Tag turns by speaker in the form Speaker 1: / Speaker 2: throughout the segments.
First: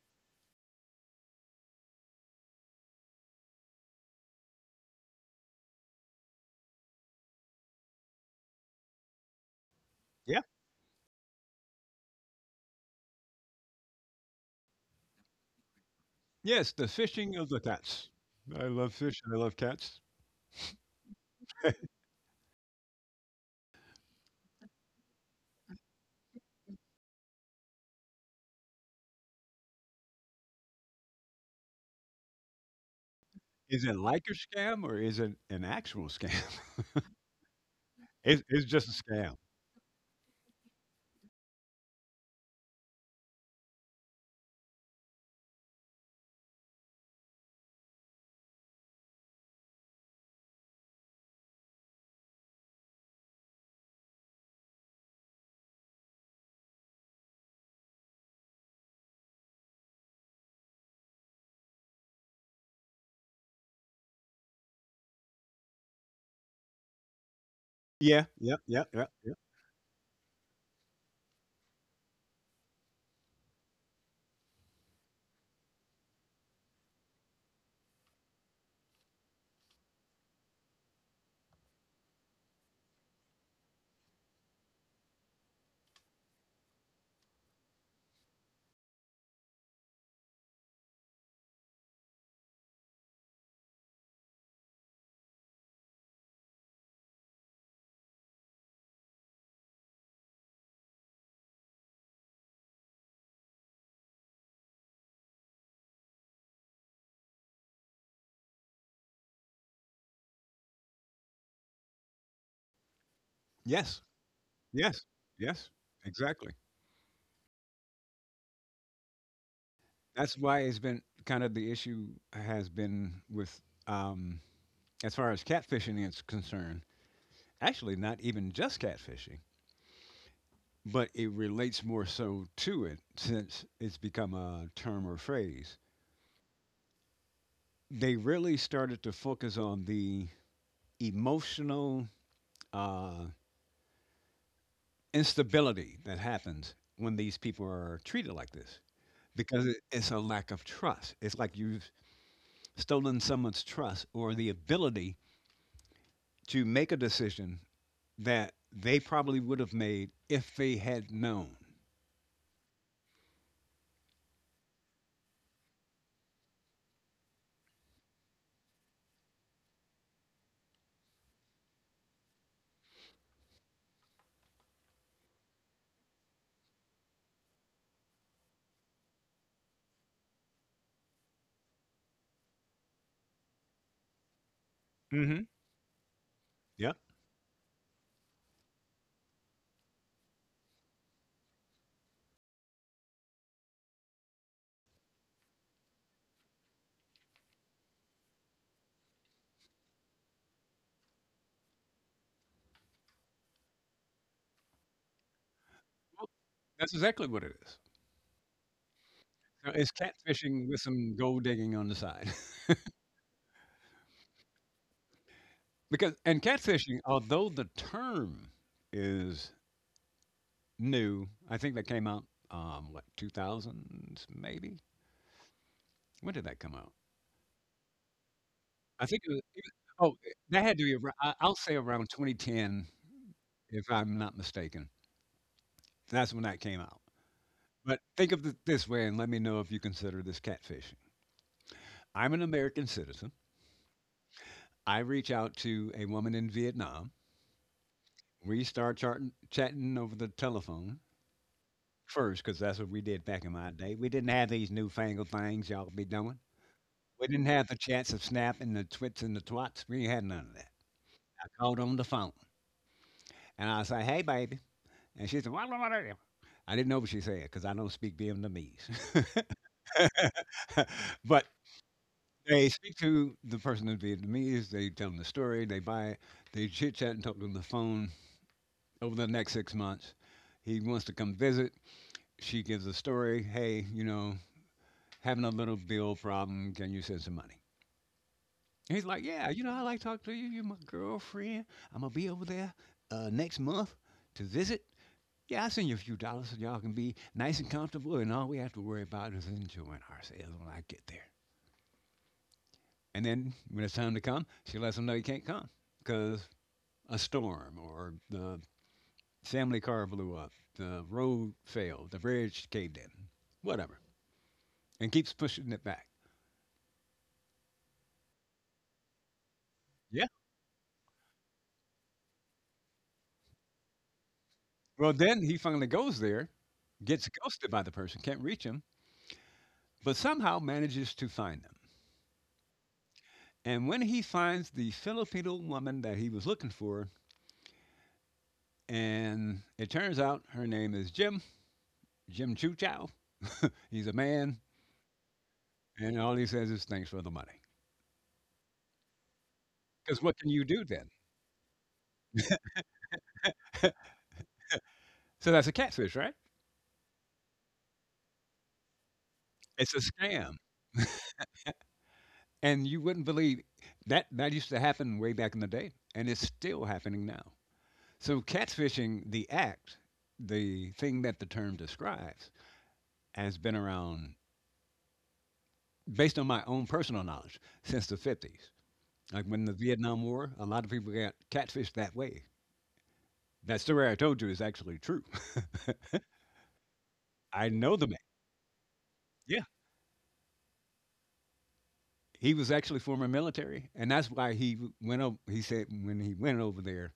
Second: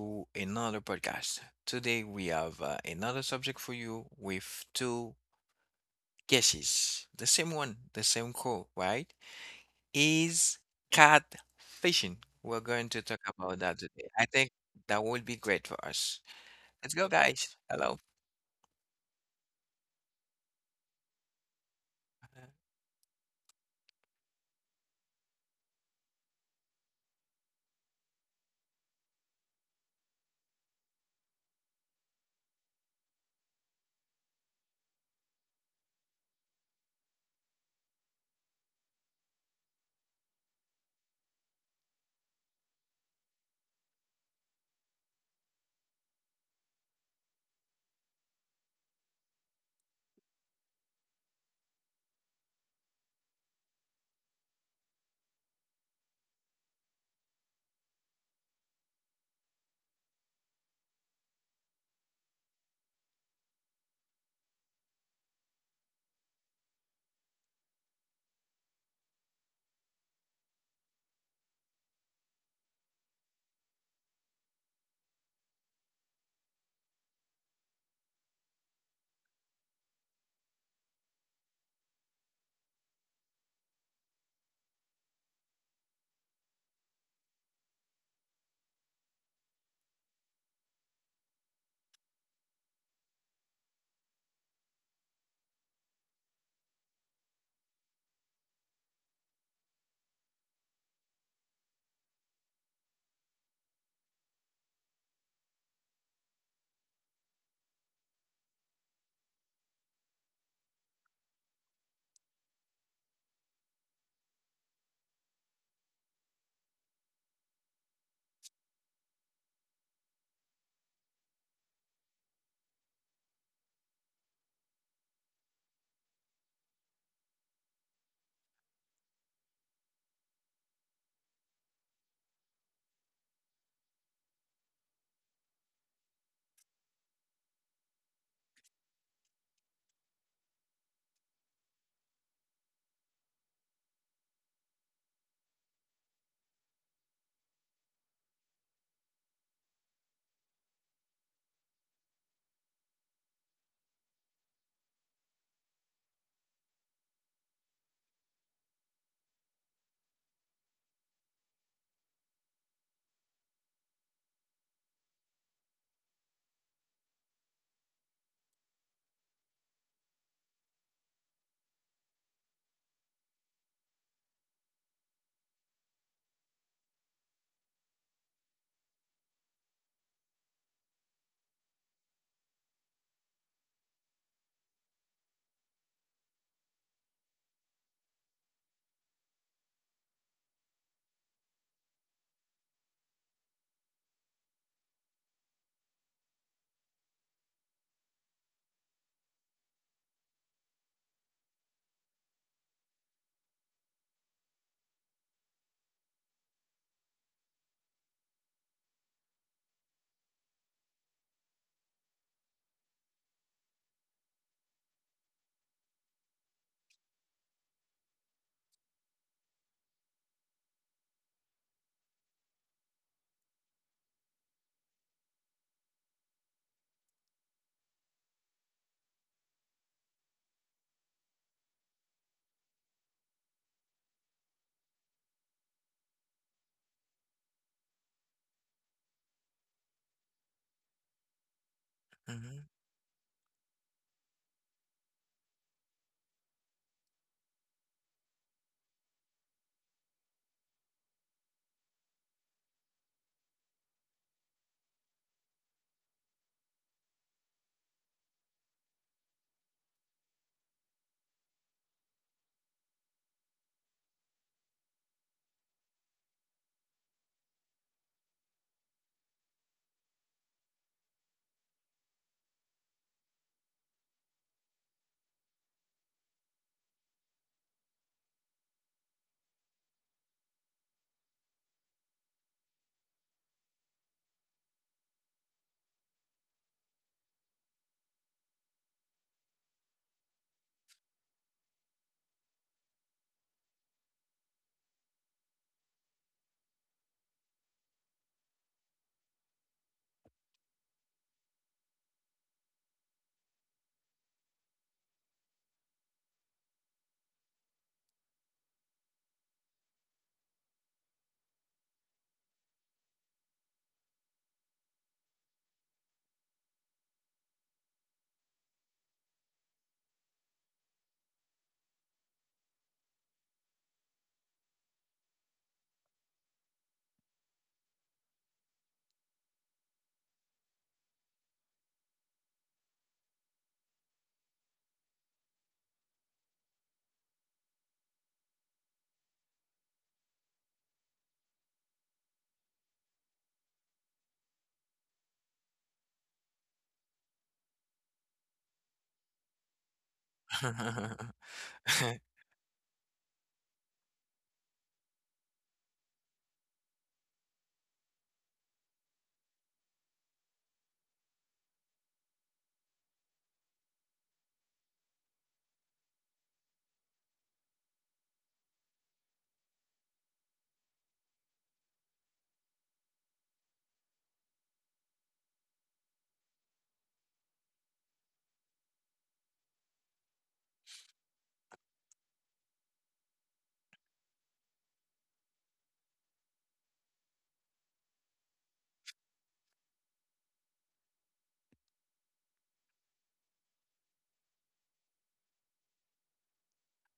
Speaker 1: to another podcast. Today we have another subject for you with two guesses. The same one, the same call, right?
Speaker 2: Yeah.
Speaker 1: Is cat fishing. We're going to talk about that today. I think that would be great for us.
Speaker 2: Yes, the
Speaker 1: Let's go,
Speaker 2: fishing of
Speaker 1: guys.
Speaker 2: the
Speaker 1: Hello.
Speaker 2: cats. I love fish and I love cats. Is it like a scam or is it an actual scam? It's just a scam. Yeah, yep, yep, yep, yep. Yes, yes, yes, exactly. That's why it's been kind of the issue has been with, um, as far as catfishing is concerned, actually, not even just catfishing, but it relates more so to it since it's become a term or phrase. They really started to focus on the emotional uh, instability that happens when these people are treated like this because it's a lack of trust. It's like you've stolen someone's trust or the ability to make a decision that they probably would have made if they had known. Hmm Yep. Well, that's exactly what it is. So it's catfishing with some gold digging on the side. Because and catfishing, although the term is new. I think that came out, what, two thousands, maybe? When did that come out? I think it was oh, that had to be arou I'll say around 2010, if I'm not mistaken. That's when that came out. But think of it this way, and let me know if you consider this catfishing. I'm an
Speaker 1: Mhm.
Speaker 2: American citizen. I reach out to a woman in Vietnam. We start charting chatting over the telephone first, because that's what we did back in my day. We didn't have these newfangled things y'all be doing. We didn't have the chance of snapping the twits and the twats. We had none of that. I called on the phone and I said, hey, baby. And she said, what, what? I didn't know what she said because I don't speak Vietnamese. But they speak to the person in Vietnamese. They tell them the story. They buy it. They chit chat and talk on the phone over the next 6 months. He wants to come visit. She gives a story. Hey, you know, having a little bill problem. Can you send some money? And he's like, yeah, you know, I like talking to you. You're my girlfriend. I'm gonna be over there next month to visit. Yeah, I'll send you a few dollars so y'all can be nice and comfortable, and all we have to worry about is enjoying ourselves when I get there. And then when it's time to come, she lets him know he can't come because a storm or the family car blew up, the road failed, the bridge caved in, whatever, and keeps pushing it back. Yeah. Well, then he finally goes there, gets ghosted by the person, can't reach him, but somehow manages to find them. And when he finds the Filipino woman that he was looking for, and it turns out her name is Jim, Jim Chu Chow. He's a man, and all he says is thanks for the money. Because what can you do then? So that's a catfish, right? It's a scam. And you wouldn't believe that that used to happen way back in the day, and it's still happening now. So catfishing, the act, the thing that the term describes, has been around based on my own personal knowledge since the 50s. Like when the Vietnam War, a lot of people got catfished that way. That story I told you is actually true. I know the man. Yeah. He was actually former military, and that's why he went over. He said when he went over there,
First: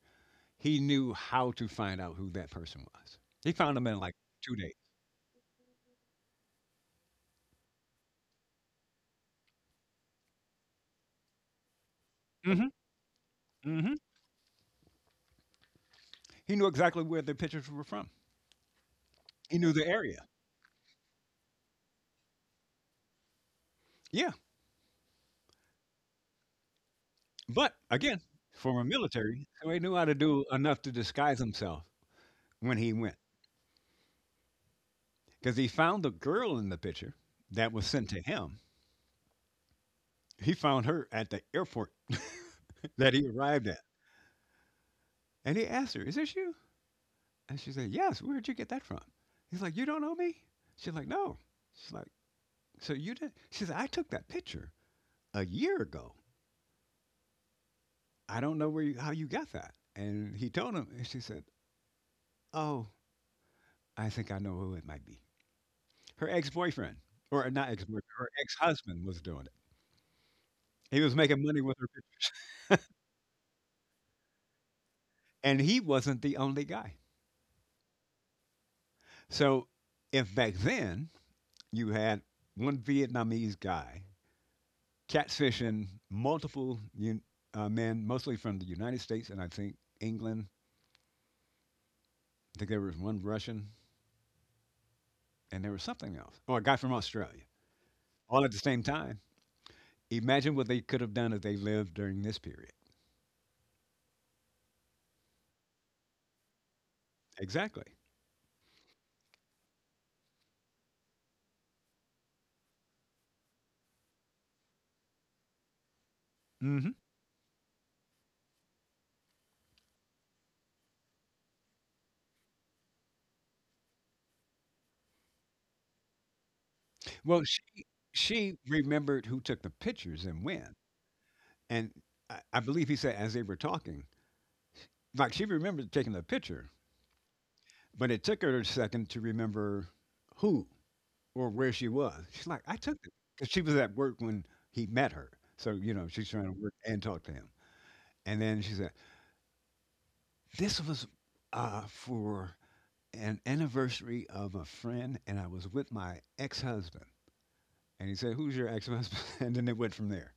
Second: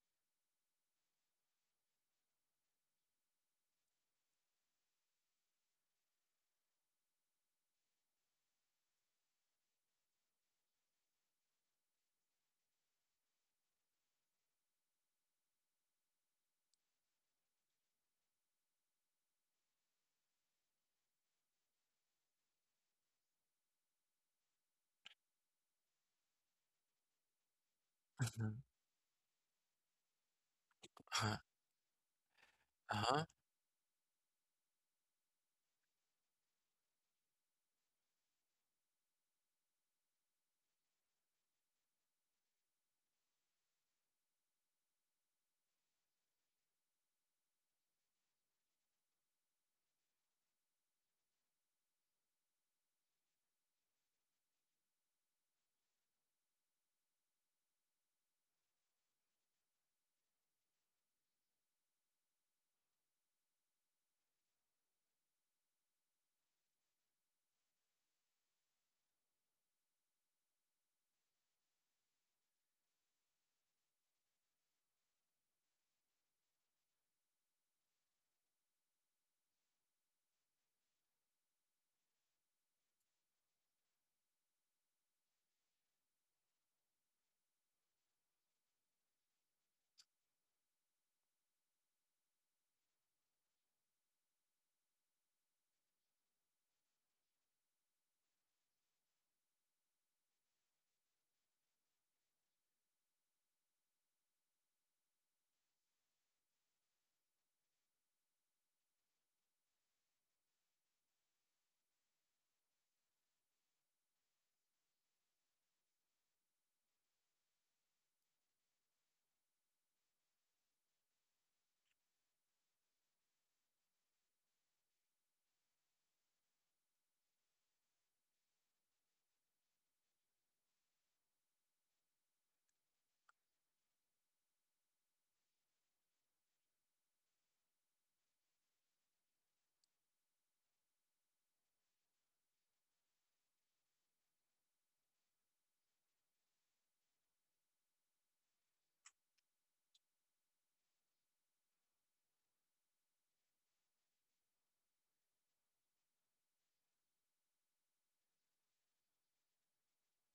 Speaker 2: he knew how to find out who that person was. He found them in like 2 days. Hmm hmm He knew exactly where the pictures were from. He knew the area. Yeah, but again,
Speaker 1: Mhm.
Speaker 2: former military, so he knew how to do enough to
Speaker 1: Uh-huh. Mm-hmm.
Speaker 2: disguise himself when he went,
Speaker 1: Uh-huh.
Speaker 2: because he found the girl in the picture that was sent to him. He found her at the airport that he arrived at. And he asked her, is this you? And she said, yes, where'd you get that from? He's like, you don't know me? She's like, no. She's like, so you did? She said, I took that picture a year ago. I don't know how you got that. And he told him, and she said, oh, I think I know who it might be. Her ex boyfriend, or not ex boyfriend, her ex husband was doing it. He was making money with her picture. And he wasn't the only guy. So if back then you had one Vietnamese guy catfishing multiple men, mostly from the United States and I think England. I think there was one Russian and there was something else, or a guy from Australia, all at the same time. Imagine what they could have done if they lived during this period. Exactly. hmm Well, she remembered who took the pictures and when. And I believe he said as they were talking, like she remembered taking the picture, but it took her a second to remember who or where she was. She's like, I took it because she was at work when he met her. So, you know, she's trying to work and talk to him. And then she said, this was for an anniversary of a friend, and I was with my ex husband. And he said, who's your ex husband? And then it went from there.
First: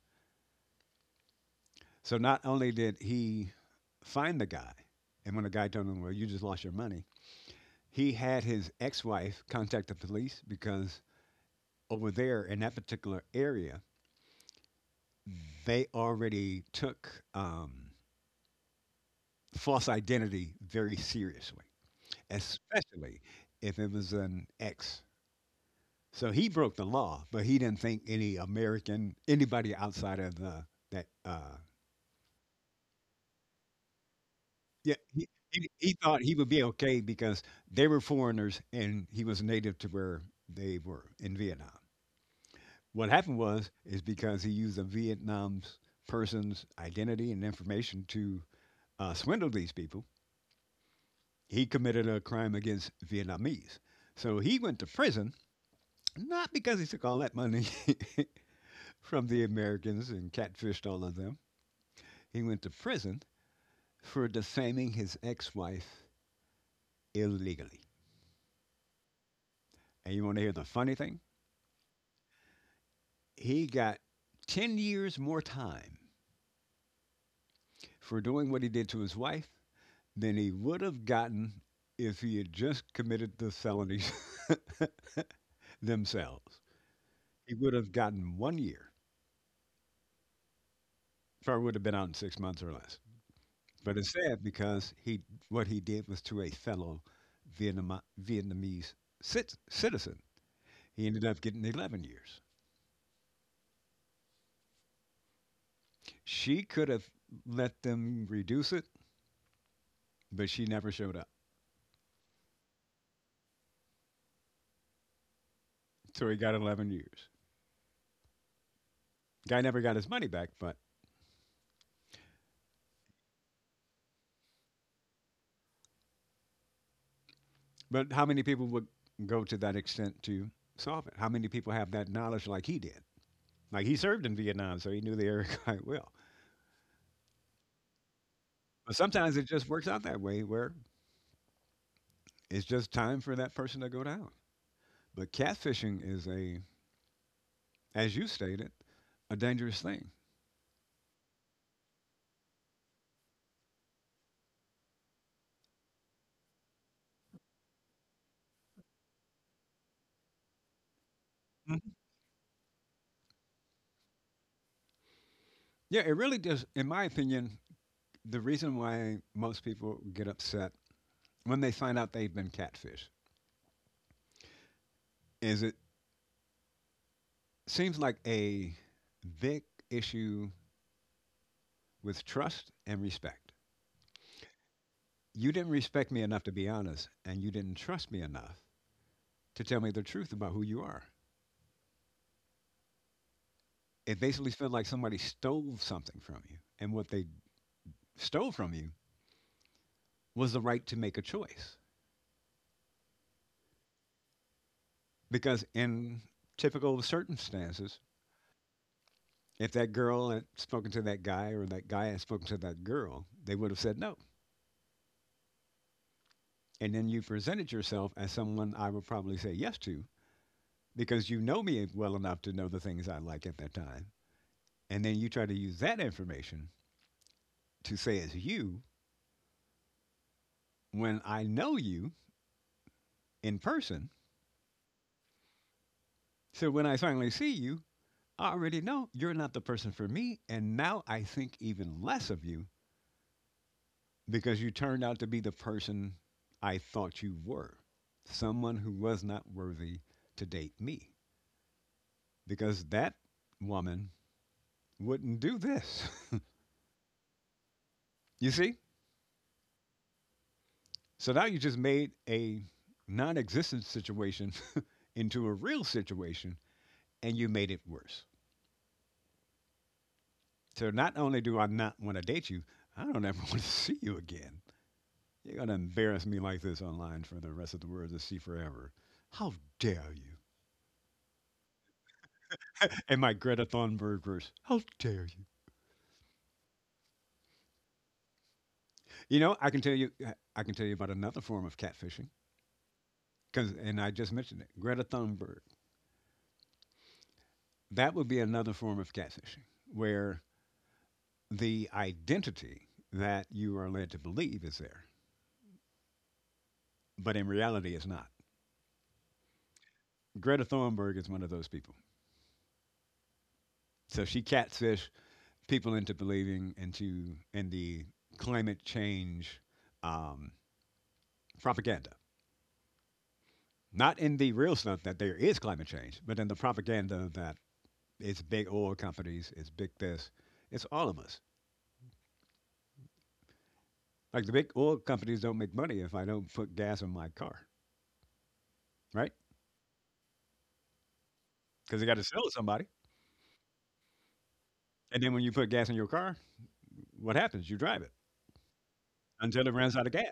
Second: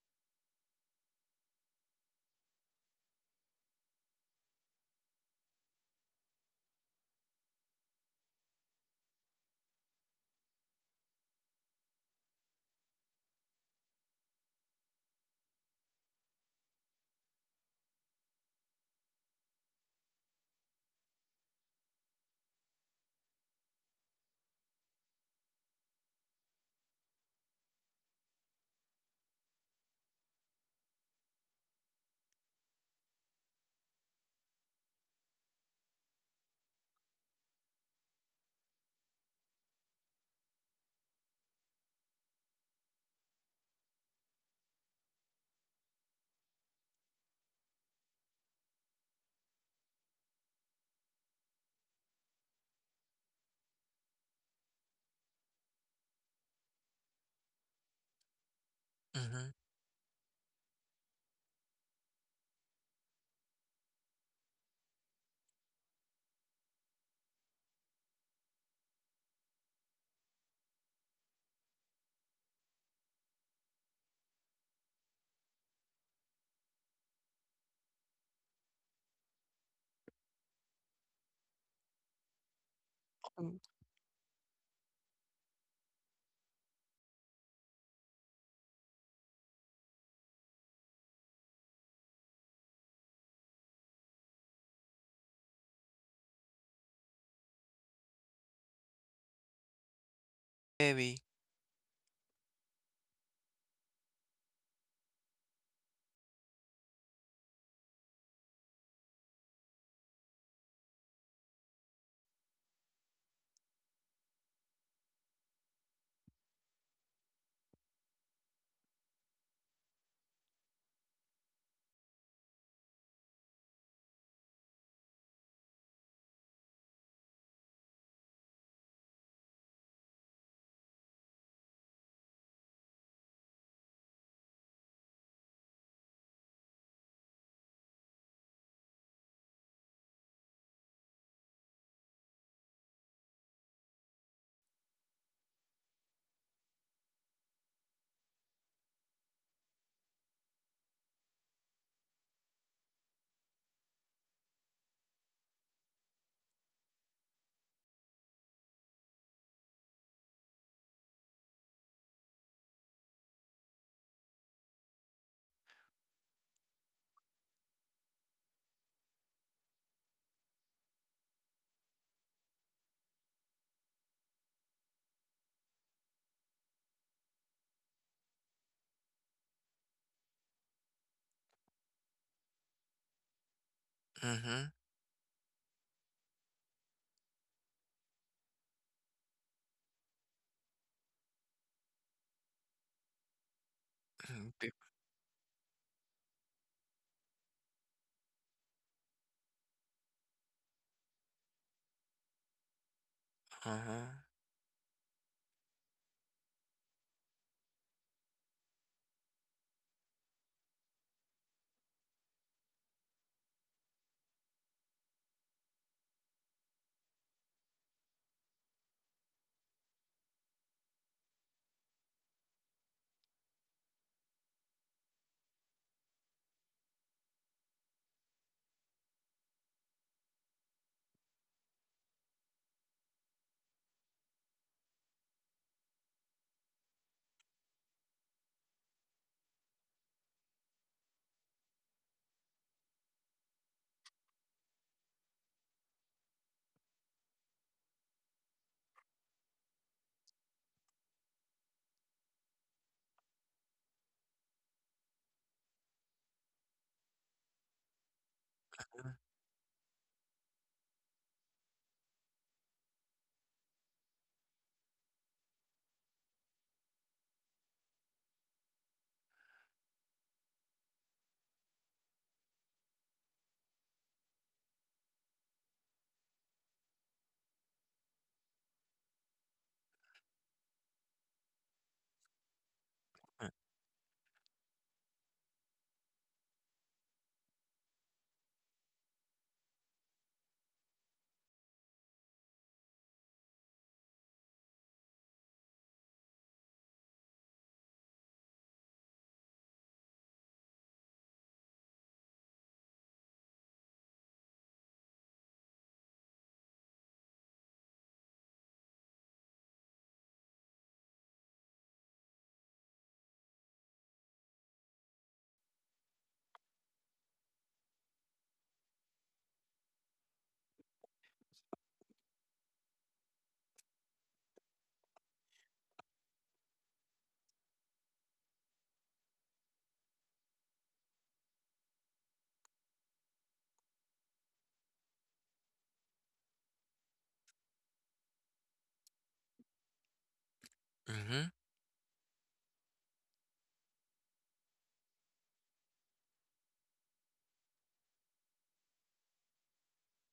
Speaker 2: So not only did he find the guy, and when the guy told him, well, you just lost your money, he had his ex wife contact the police because over there in that particular area, they already took false identity very seriously, especially if it was an ex. So he broke the law, but he didn't think any American, anybody outside of the that. Yeah, he thought he would be okay because they were foreigners and he was native to where they were in Vietnam. What happened was is because he used a Vietnam's person's identity and information to swindle these people. He committed a crime against Vietnamese. So he went to prison. Not because he took all that money from the
Speaker 1: Mhm.
Speaker 2: Americans and catfished all of them. He went to prison for defaming his ex wife illegally. And you want to hear the funny thing? He got 10 years more time for doing what he did to his wife than he would have gotten if he had just committed the felonies themselves. He would have gotten one year, probably would have been out in 6 months or less. But it's sad because he what he did was to a fellow Vietnamese citizen. He
Speaker 1: Baby.
Speaker 2: ended up getting 11 years. She could have let them reduce it, but she never showed up. So he got 11 years. Guy never got his money back, but how many people would go to that extent to solve it? How many people have that knowledge like he did? Like he served in Vietnam, so he knew the area quite well. But sometimes it just works out that way where it's just time for that person to go down. But catfishing is a as you stated, a dangerous thing. Mhm. Yeah, it really does. In my opinion, the reason why most people get upset when they find out they've been catfished is it seems like a big issue with trust and respect.
Speaker 1: Mm-hmm.
Speaker 2: You didn't respect me enough to be honest, and you didn't trust me enough to tell me the truth about who you are. It basically felt like somebody stole something from you, and what they stole from you was the right to make a choice.
Speaker 1: Uh-huh.
Speaker 2: Because in typical circumstances, if that girl had spoken to that guy or that guy had spoken to that girl, they would have said no. And then you presented yourself as someone I would probably say yes to because you know me well enough to know the things I like at that time. And then you try to use that information to say it's you when I know you in person. So when I finally see you, I already know you're not the person for me. And now I think even less of you because you turned out to be the person I thought you were someone who was not worthy to date me because that woman wouldn't do this. You see? So now you just made a non existent situation into a real situation and you made it worse. So not only do I not want to date you, I don't ever want to see you again. You're going to embarrass me like this online for the rest of the world to see forever. How dare you? And my Greta Thunberg verse, how dare you? You know, I can tell you, I can tell you about another form of catfishing. Cause, and I just mentioned it, Greta Thunberg. That would be another form of catfishing, where the identity that you are led to believe is there, but in reality, it's not. Greta Thunberg is one of those people. So she catfished people into believing into in the climate change um, propaganda, not in the real stuff that there is climate change, but in the propaganda that it's big oil companies. It's big this. It's all of us. Like the big oil companies don't make money if I don't put gas in my car, right?
Speaker 1: Uh-huh.
Speaker 2: Because they got to sell to somebody. And then when you put gas in your car, what happens? You drive it until it runs out of gas.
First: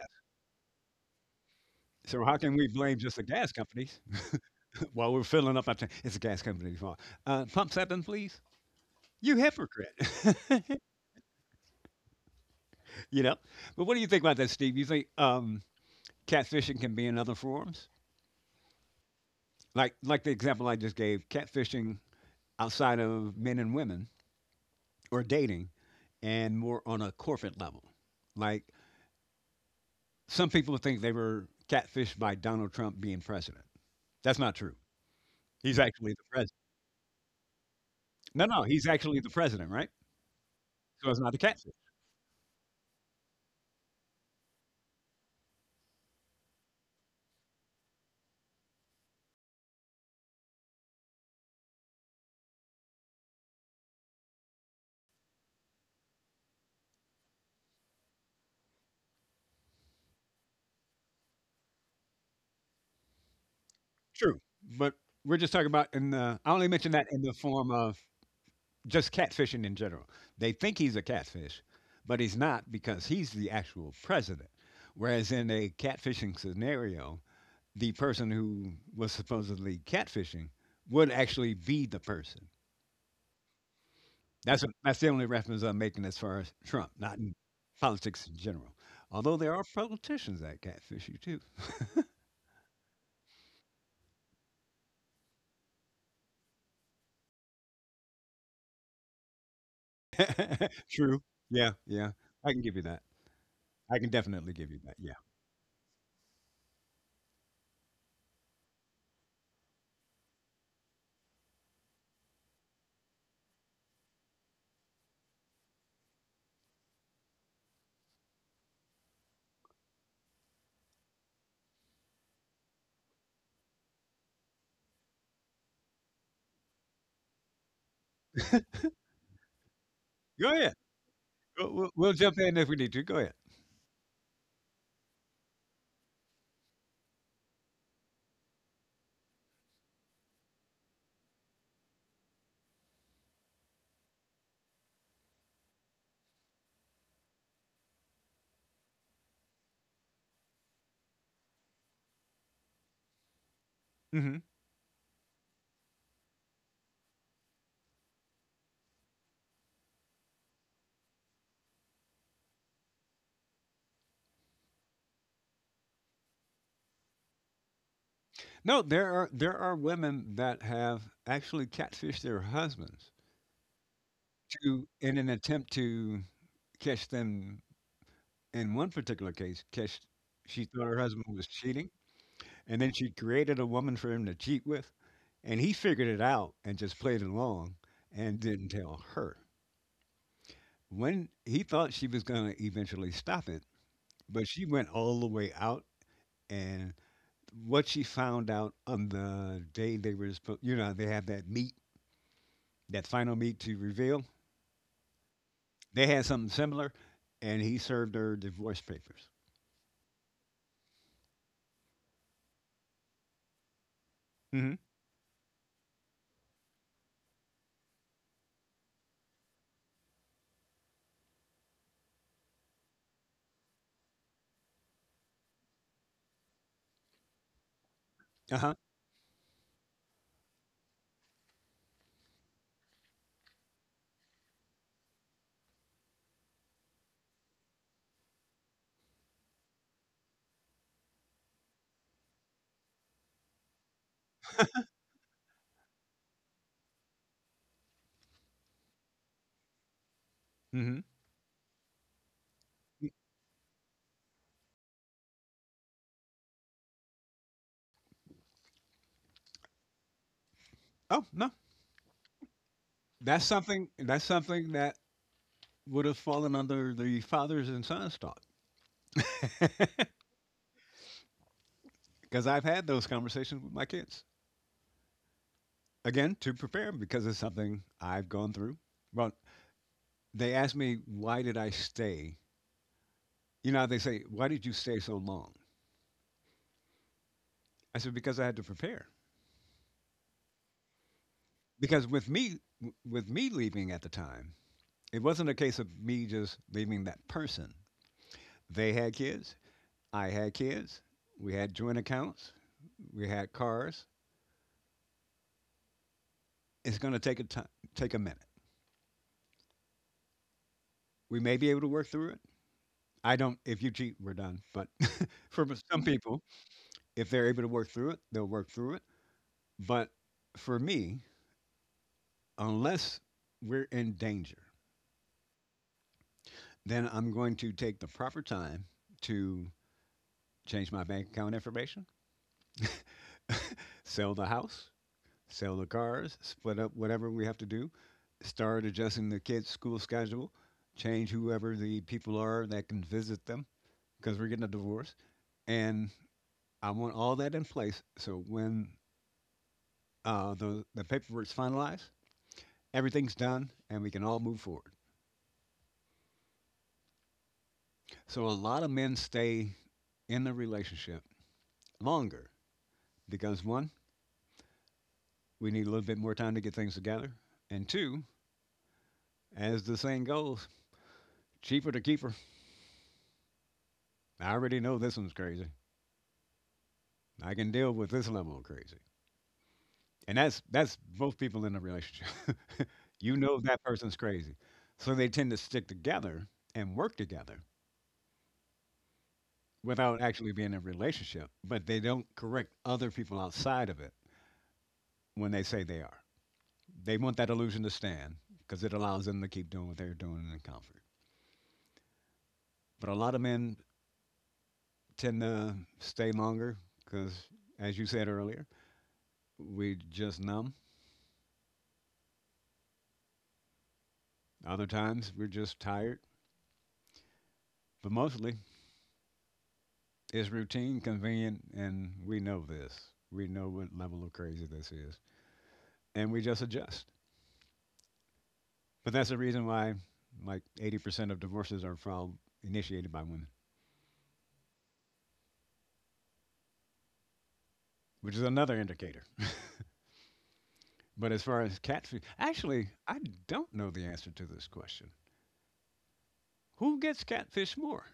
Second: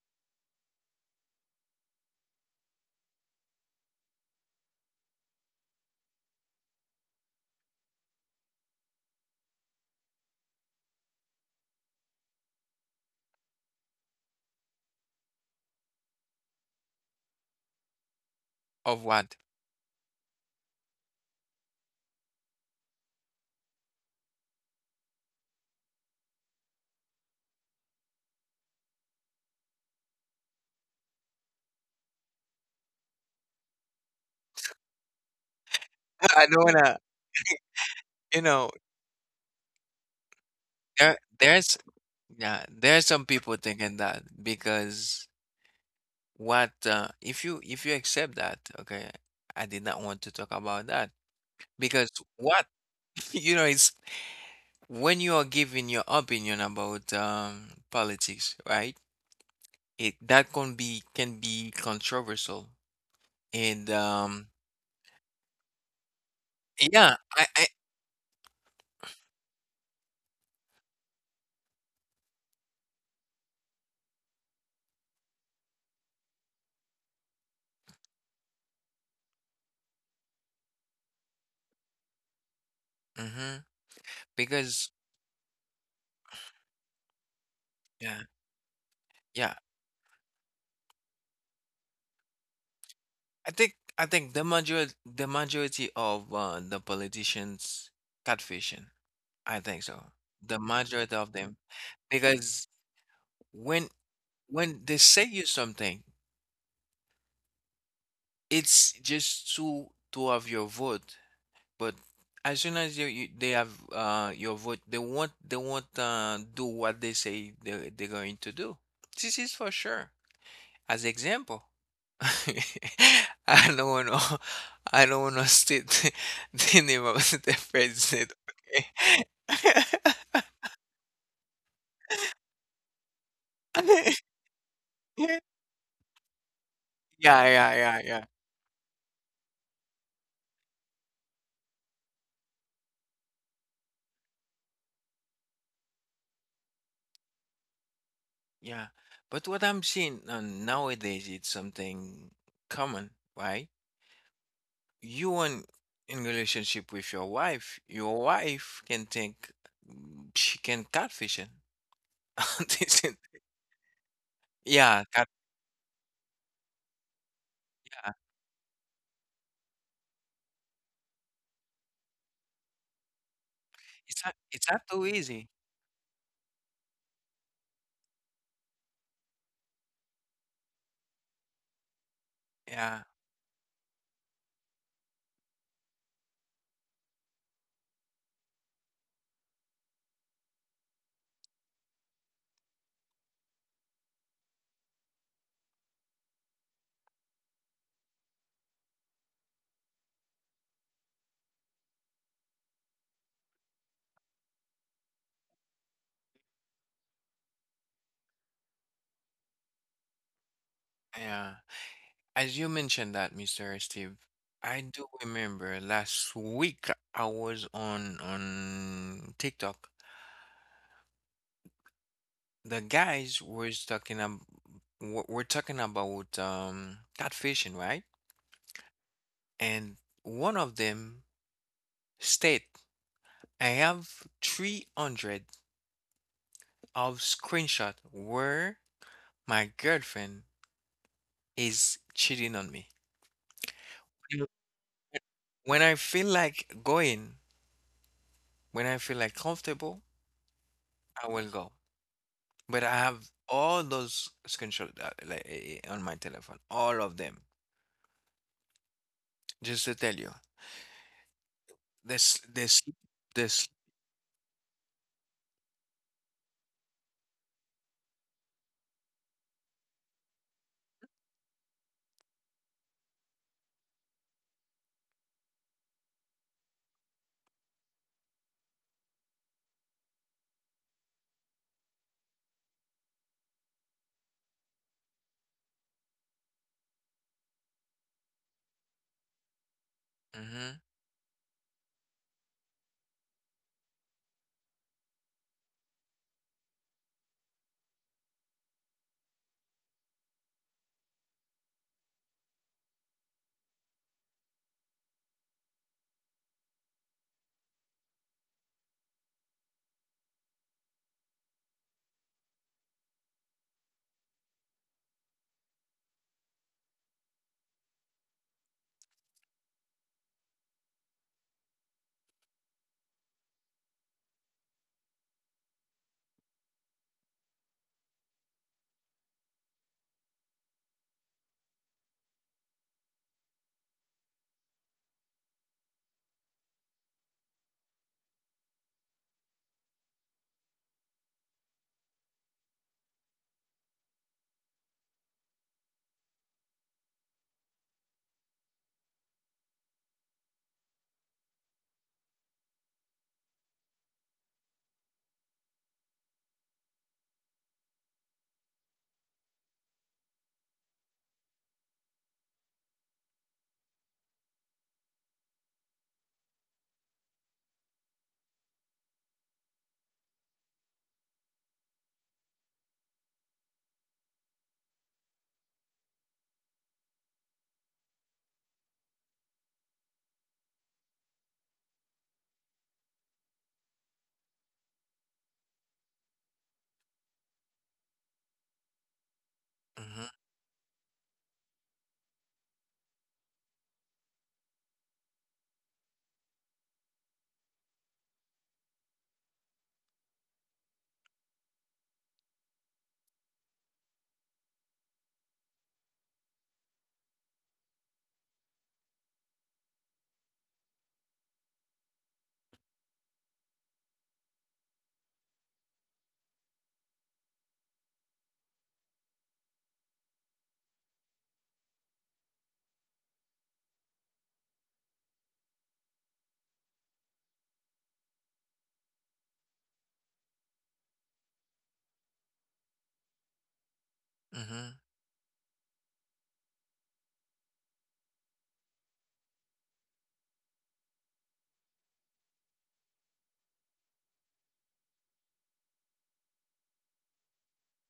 Speaker 2: So how can we blame just the gas companies while we're filling up our tank? It's the gas company's fault. Pump seven, please. You hypocrite. you know. But what do you think about that, Steve? You think catfishing can be in other forms?
Speaker 1: Of what?
Speaker 2: Like the example I just gave, catfishing outside of men and women or dating and more on a corporate level. Like some people think they were catfished by Donald Trump being president. That's not true. He's actually the
Speaker 1: I
Speaker 2: president.
Speaker 1: don't wanna, you
Speaker 2: No, no,
Speaker 1: know,
Speaker 2: he's actually the president, right? So
Speaker 1: there
Speaker 2: it's not the catfish.
Speaker 1: there's yeah, there's some people thinking that because what if you accept that, okay, I did not want to talk about that because what it's when you are giving your opinion about politics, right? It that can be controversial and
Speaker 2: True. But we're just talking about in the, I only mention that
Speaker 1: yeah,
Speaker 2: in the
Speaker 1: I
Speaker 2: form of just catfishing in general. They think he's a catfish, but he's not because he's the actual president. Whereas in a catfishing scenario, the person who was supposedly catfishing would actually be the person.
Speaker 1: mhm,
Speaker 2: That's
Speaker 1: because
Speaker 2: that's the only reference I'm making as far as Trump, not in
Speaker 1: yeah.
Speaker 2: politics in general. Although there
Speaker 1: Yeah,
Speaker 2: are politicians that catfish you
Speaker 1: I think the major the majority of the politicians catfishing. I think so.
Speaker 2: too.
Speaker 1: The majority
Speaker 2: True.
Speaker 1: of them
Speaker 2: Yeah, yeah. I can
Speaker 1: because
Speaker 2: give you that.
Speaker 1: when
Speaker 2: I can definitely give you
Speaker 1: when
Speaker 2: that.
Speaker 1: they
Speaker 2: Yeah.
Speaker 1: say you something, it's just to have your vote. But as soon as you, you they have your vote, they won't do what they say they're going to do. This is for sure. As example. I don't wanna. I don't wanna still think about the president, okay?
Speaker 2: Go ahead. We'll jump in if we need to. Go ahead.
Speaker 1: Yeah, yeah, yeah, yeah, yeah. But what I'm seeing nowadays, it's something common, right?
Speaker 2: Hmm.
Speaker 1: You want in relationship with your wife can think, she can catfish him. This is- yeah, cat.
Speaker 2: No, there are women that have actually catfished their husbands
Speaker 1: It's not. It's not
Speaker 2: to
Speaker 1: too
Speaker 2: in an
Speaker 1: easy.
Speaker 2: attempt to catch them. In one particular case, catch she thought her husband was cheating. And then
Speaker 1: Yeah,
Speaker 2: she created a woman for him to cheat with, and he figured it out and just played along and didn't tell her. When he thought she was going to eventually stop it, but she went all the way out and what she found out on the day they were supposed, they have that meet, that final meet to reveal. They had something similar, and he served her divorce papers.
Speaker 1: yeah. As you mentioned that, Mr. Steve,
Speaker 2: Hmm.
Speaker 1: I do remember last week I was on TikTok. The guys was talking ab w- were talking about catfishing, right?
Speaker 2: Uh huh.
Speaker 1: And one of them state, I have 300 of screenshot where my girlfriend is cheating on me. You know, when I feel like going, when I feel like comfortable,
Speaker 2: Hmm.
Speaker 1: I will go. But I have all those screenshots, like, on my telephone, all of them. Just to tell you,
Speaker 2: Oh no,
Speaker 1: this, this,
Speaker 2: that's
Speaker 1: this.
Speaker 2: something. That's something that would have fallen under the fathers and sons talk, because I've had those conversations with my kids again to prepare because it's something I've gone through. Well, they asked me why did I stay. You know, they say why did you stay so long? I said because I had to prepare.
Speaker 1: Mm-hmm,
Speaker 2: Because with me, with me leaving at the time, it wasn't a case of me just leaving that person. They had kids. I had kids. We had joint accounts. We had cars. It's going to take a time, take a minute. We may be able to work through it. I don't. If you cheat, we're done. But for some people, if they're able to work through it, they'll work through it. But for me, unless we're in danger, then I'm going to take the proper time to change my bank account information, sell the house, sell the cars, split up whatever we have to do, start adjusting the kids' school schedule, change whoever the people are that can visit them because we're getting a divorce. And I want all that in place so when the paperwork's finalized, everything's done and we can all move forward. So a lot of men stay in the relationship longer because one, we need a little bit more time to get things together, and two, as the saying goes, cheaper to keep her. I already know this one's crazy. I can deal with this level of crazy. And that's both people in a relationship. That person's crazy. So they tend to stick together and work together without
Speaker 1: mm-hmm,
Speaker 2: actually being in a relationship, but they don't correct other people outside of it when they say they are. They want that illusion to stand because it allows them to keep doing what they're doing in comfort. But a lot of men tend to stay longer because, as you said earlier, we just numb. Other times we're just tired. But mostly it's routine, convenient, and we know this. We know what level of crazy this is. And we just adjust. But that's the reason why like 80% of divorces are from initiated by women,
Speaker 1: mm-hmm.
Speaker 2: which is another indicator. But as far as catfish, actually, I don't know the answer to this question. Who gets catfish more,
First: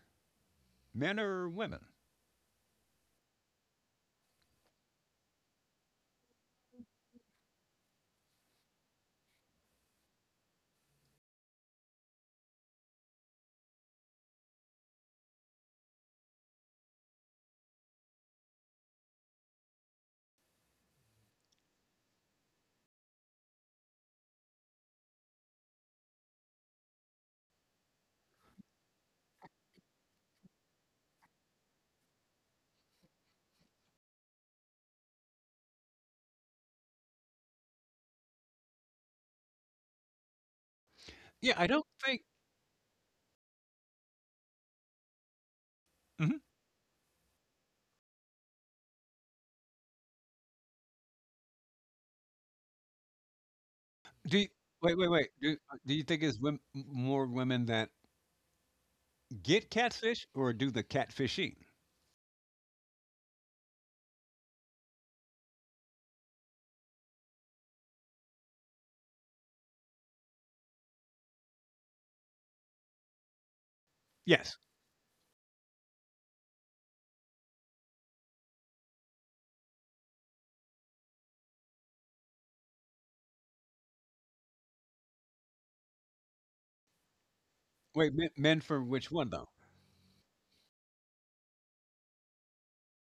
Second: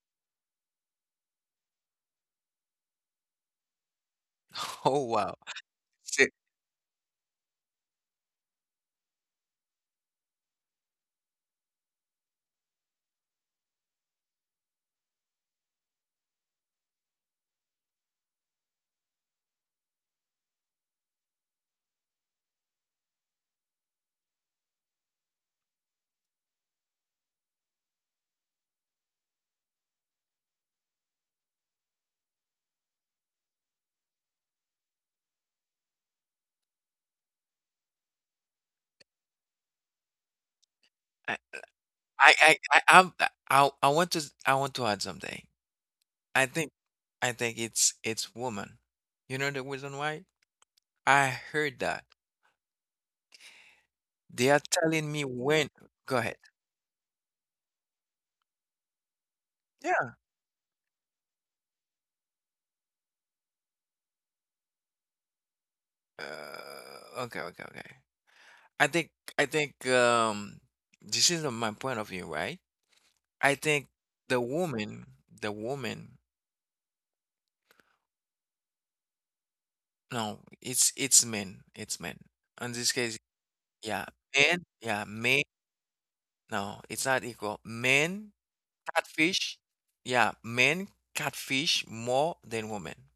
Speaker 2: men or women?
Speaker 1: Oh wow! See, I,
Speaker 2: Yeah, I don't think.
Speaker 1: I want to add something.
Speaker 2: Mhm.
Speaker 1: I think, I think, it's woman. You know the reason why? I heard that
Speaker 2: Do you,
Speaker 1: they are
Speaker 2: wait, wait,
Speaker 1: telling me
Speaker 2: wait. Do
Speaker 1: when.
Speaker 2: do you
Speaker 1: Go
Speaker 2: think it's
Speaker 1: ahead.
Speaker 2: more women that get
Speaker 1: Yeah.
Speaker 2: catfish or do the catfishing?
Speaker 1: Okay, okay, okay. I think, I think, this is my point of view, right? I think the
Speaker 2: Yes.
Speaker 1: woman, the woman, no, it's men, it's men. In this case, yeah, men, yeah, men. No, it's not equal.
Speaker 2: Wait, men,
Speaker 1: Men
Speaker 2: men for which one though?
Speaker 1: catfish, yeah, men catfish more than women.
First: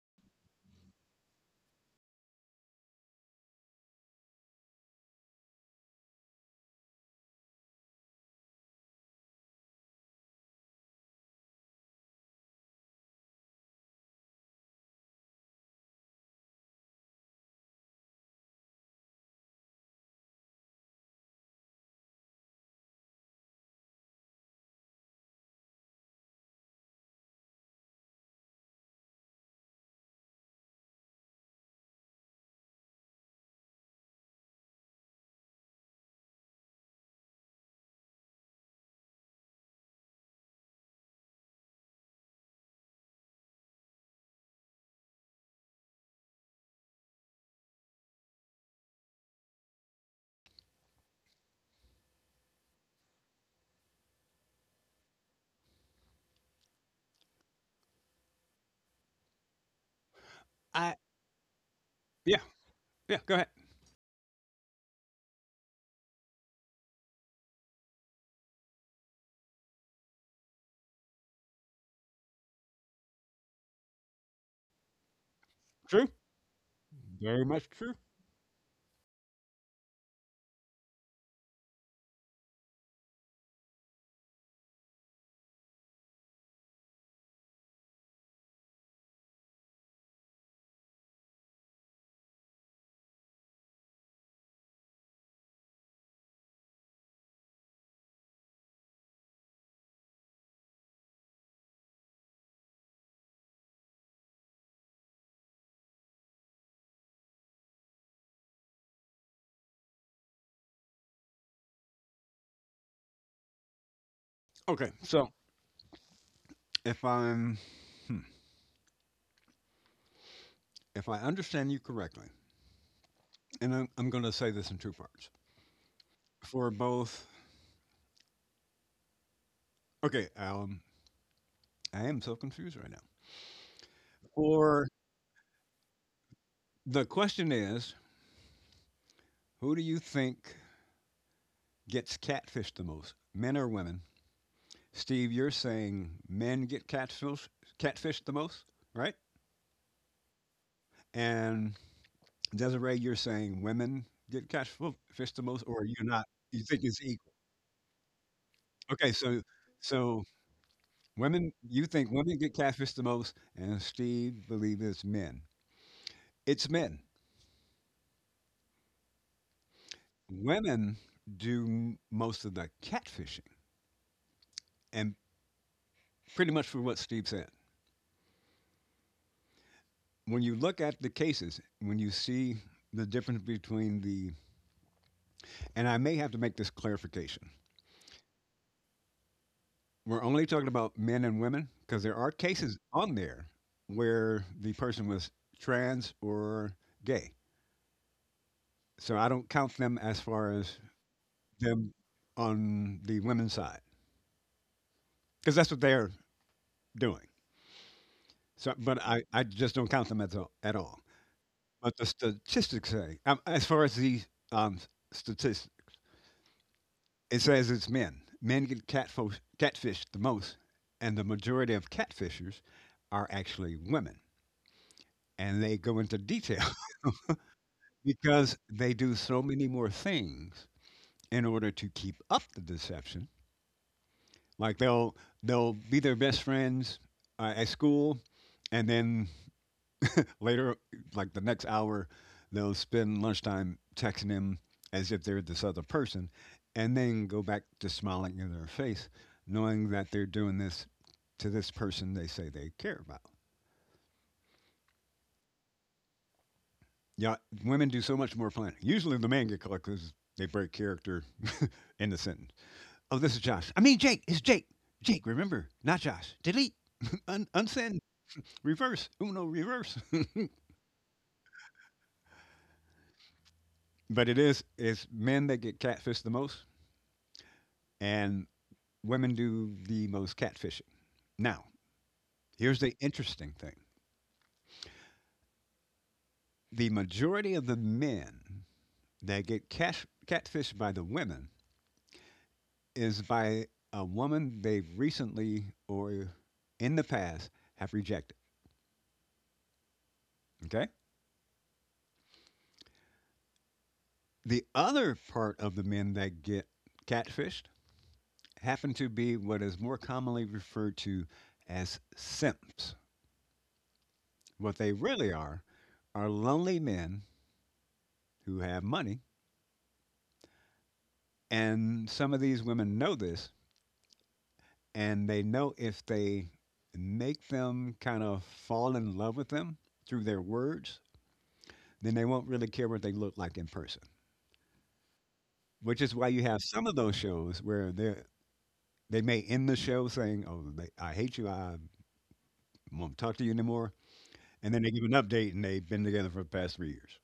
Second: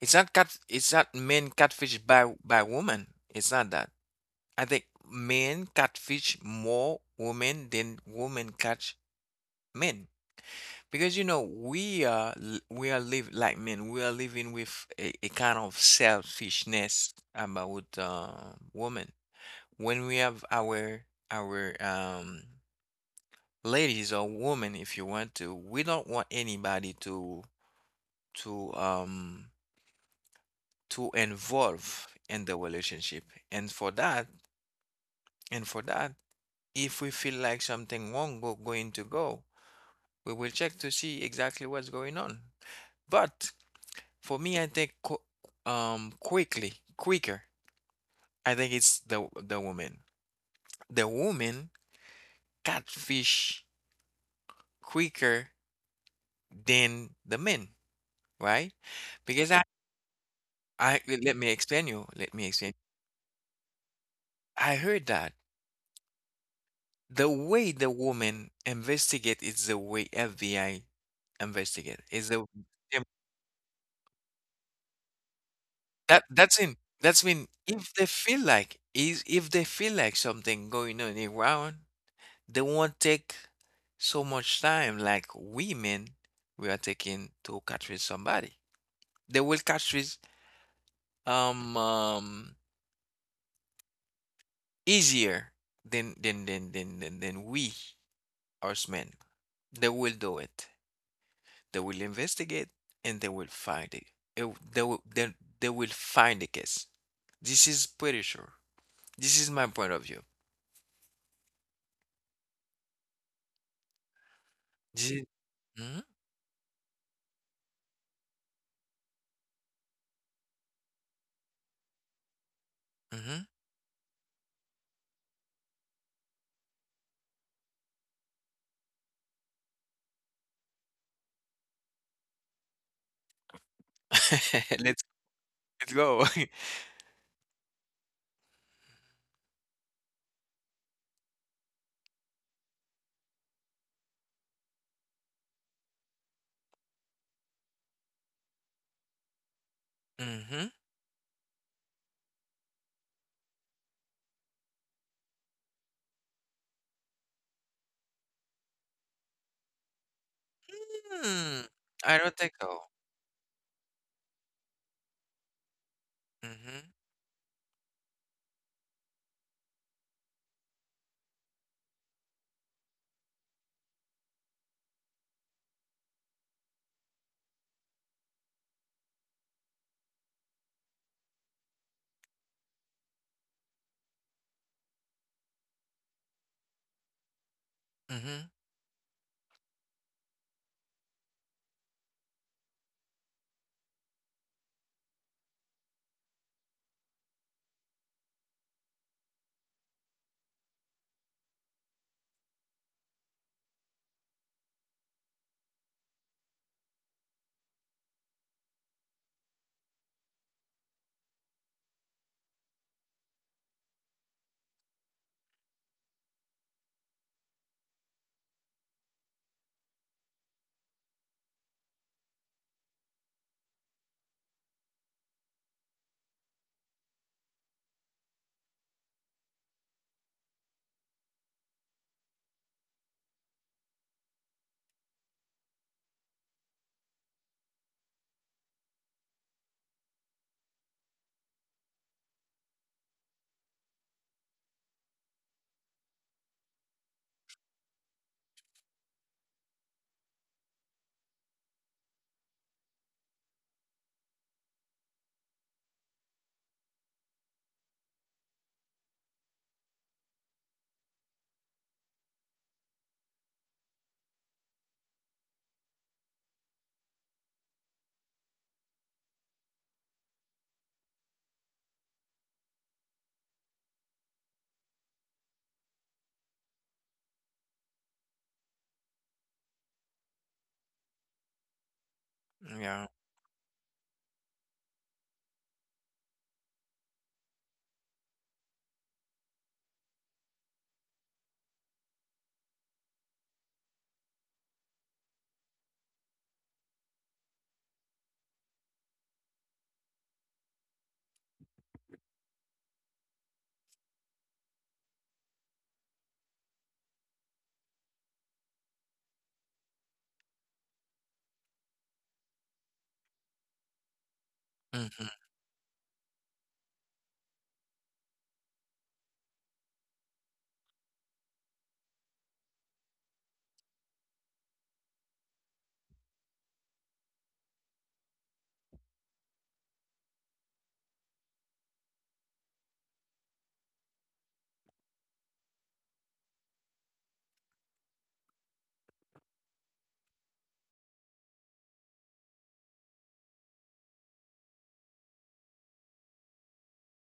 Speaker 1: It's not cat. It's not men catfish by woman. It's not that. I think men catfish more women than women catch men. Because you know we are we are live like men we are living with a kind of selfishness about women, when we have our our um ladies or women, if you want to, we don't want anybody to um to involve in the relationship, and for that and for that if we feel like something wrong going to go, we will check to see exactly what's going on, but for me, I think qu quickly, quicker. I think it's the woman. The woman catfish quicker than the men, right? Because
Speaker 2: I
Speaker 1: I let me explain you. Let
Speaker 2: Yeah,
Speaker 1: me explain.
Speaker 2: yeah. Go ahead.
Speaker 1: I heard that the way the woman investigate is the way FBI investigate. Is the um,
Speaker 2: True,
Speaker 1: that that's in that's
Speaker 2: very
Speaker 1: when
Speaker 2: much
Speaker 1: if
Speaker 2: true.
Speaker 1: they feel like is if they feel like something going on around. They won't take so much time like women we are taking to catch with somebody. They will catch with um, um easier than we us men. They will do it. They will investigate and they will find it. It They will then they will find the case. This is pretty sure. This is my point of view.
Speaker 2: Okay,
Speaker 1: This is
Speaker 2: so
Speaker 1: hmm
Speaker 2: if I'm, hmm, if I understand you correctly,
Speaker 1: hmm
Speaker 2: and I'm going to say this in two parts for both. Okay, I am so confused right now. For
Speaker 1: let's let's go.
Speaker 2: The question is, who do you think gets catfished the most, men or women? Steve, you're saying men catfished the most, right?
Speaker 1: hmm
Speaker 2: And Desiree, you're saying women get catfished the most, or you're not? You think it's equal? Okay, so women, you think
Speaker 1: I don't
Speaker 2: women
Speaker 1: think
Speaker 2: get
Speaker 1: so.
Speaker 2: catfished the most, and Steve believes it's men. It's
Speaker 1: Mhm,
Speaker 2: men. Women do most of the catfishing, and pretty much for what Steve said. When you look at the cases, when you see the difference between the and I may have to make this clarification.
Speaker 1: mhm,
Speaker 2: We're only talking about men and women because there are cases on there where the person was trans or gay. So I don't count them as far as them on the women's side because that's what they're doing. So, but I just don't count them at all. At all. But the statistics say, as far as the um, statistics, it says it's men. Men get catfished the most, and the majority of catfishers are actually women, and they go into detail because they do so many more things in order to keep up the deception. Like they'll be their best friends at school, and then later, like the next hour, they'll spend lunchtime texting him as if they're this other person, and then go back to smiling in their face, knowing that they're doing this to this person they say they care about. Yeah, women do so much more planning. Usually, the man get caught because they break character in the sentence. Oh, this is Josh. I mean, Jake. It's Jake. Jake, remember, not Josh. Delete, unsend, reverse, uno, reverse. But it is, it's men that get catfished the most, and women do the most catfishing. Now, here's the
Speaker 1: yeah,
Speaker 2: interesting thing, the majority of the men that catfished by the women is by a woman they've recently or in the past have rejected. Okay? The other part of the men that get catfished happen to be what is more commonly referred to as simps. What they
Speaker 1: mhm,
Speaker 2: really are lonely men who have money. And some of these women know this, and they know if they make them kind of fall in love with them through their words, then they won't really care what they look like in person. Which is why you have some of those shows where they may end the show saying, "Oh, they, I hate you. I won't talk to you anymore," and then they give an update and they've been together for the past 3 years.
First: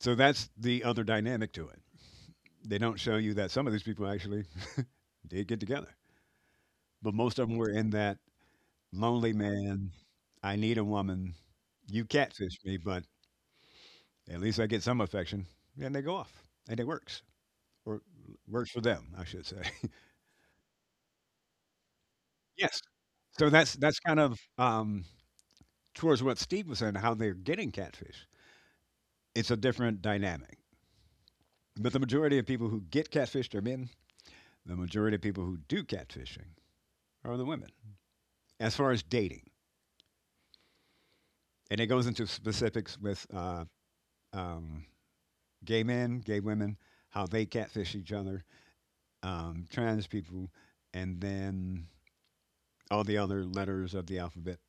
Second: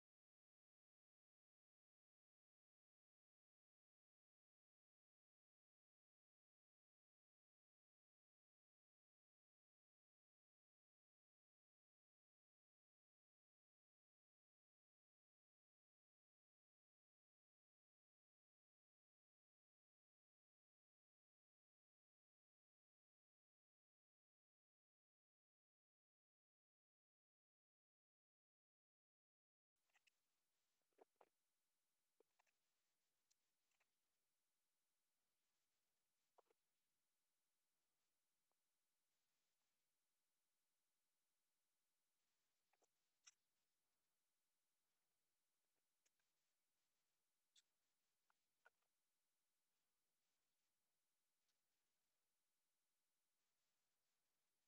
Speaker 2: So that's the other dynamic to it. They don't show you that some of these people actually did get together, but most of them were in that lonely man, I need a woman, you catfish me, but at least I get some affection. And they go off and it works or works for them, I should say. Yes. So that's kind of towards what Steve was saying, how they're getting catfish. It's a different dynamic. But the majority of people who get catfished are men. The majority of people who do catfishing are the women. As far as dating, and it goes into specifics with um, gay men, gay women, how they catfish each other, trans people, and then all the other letters of the alphabet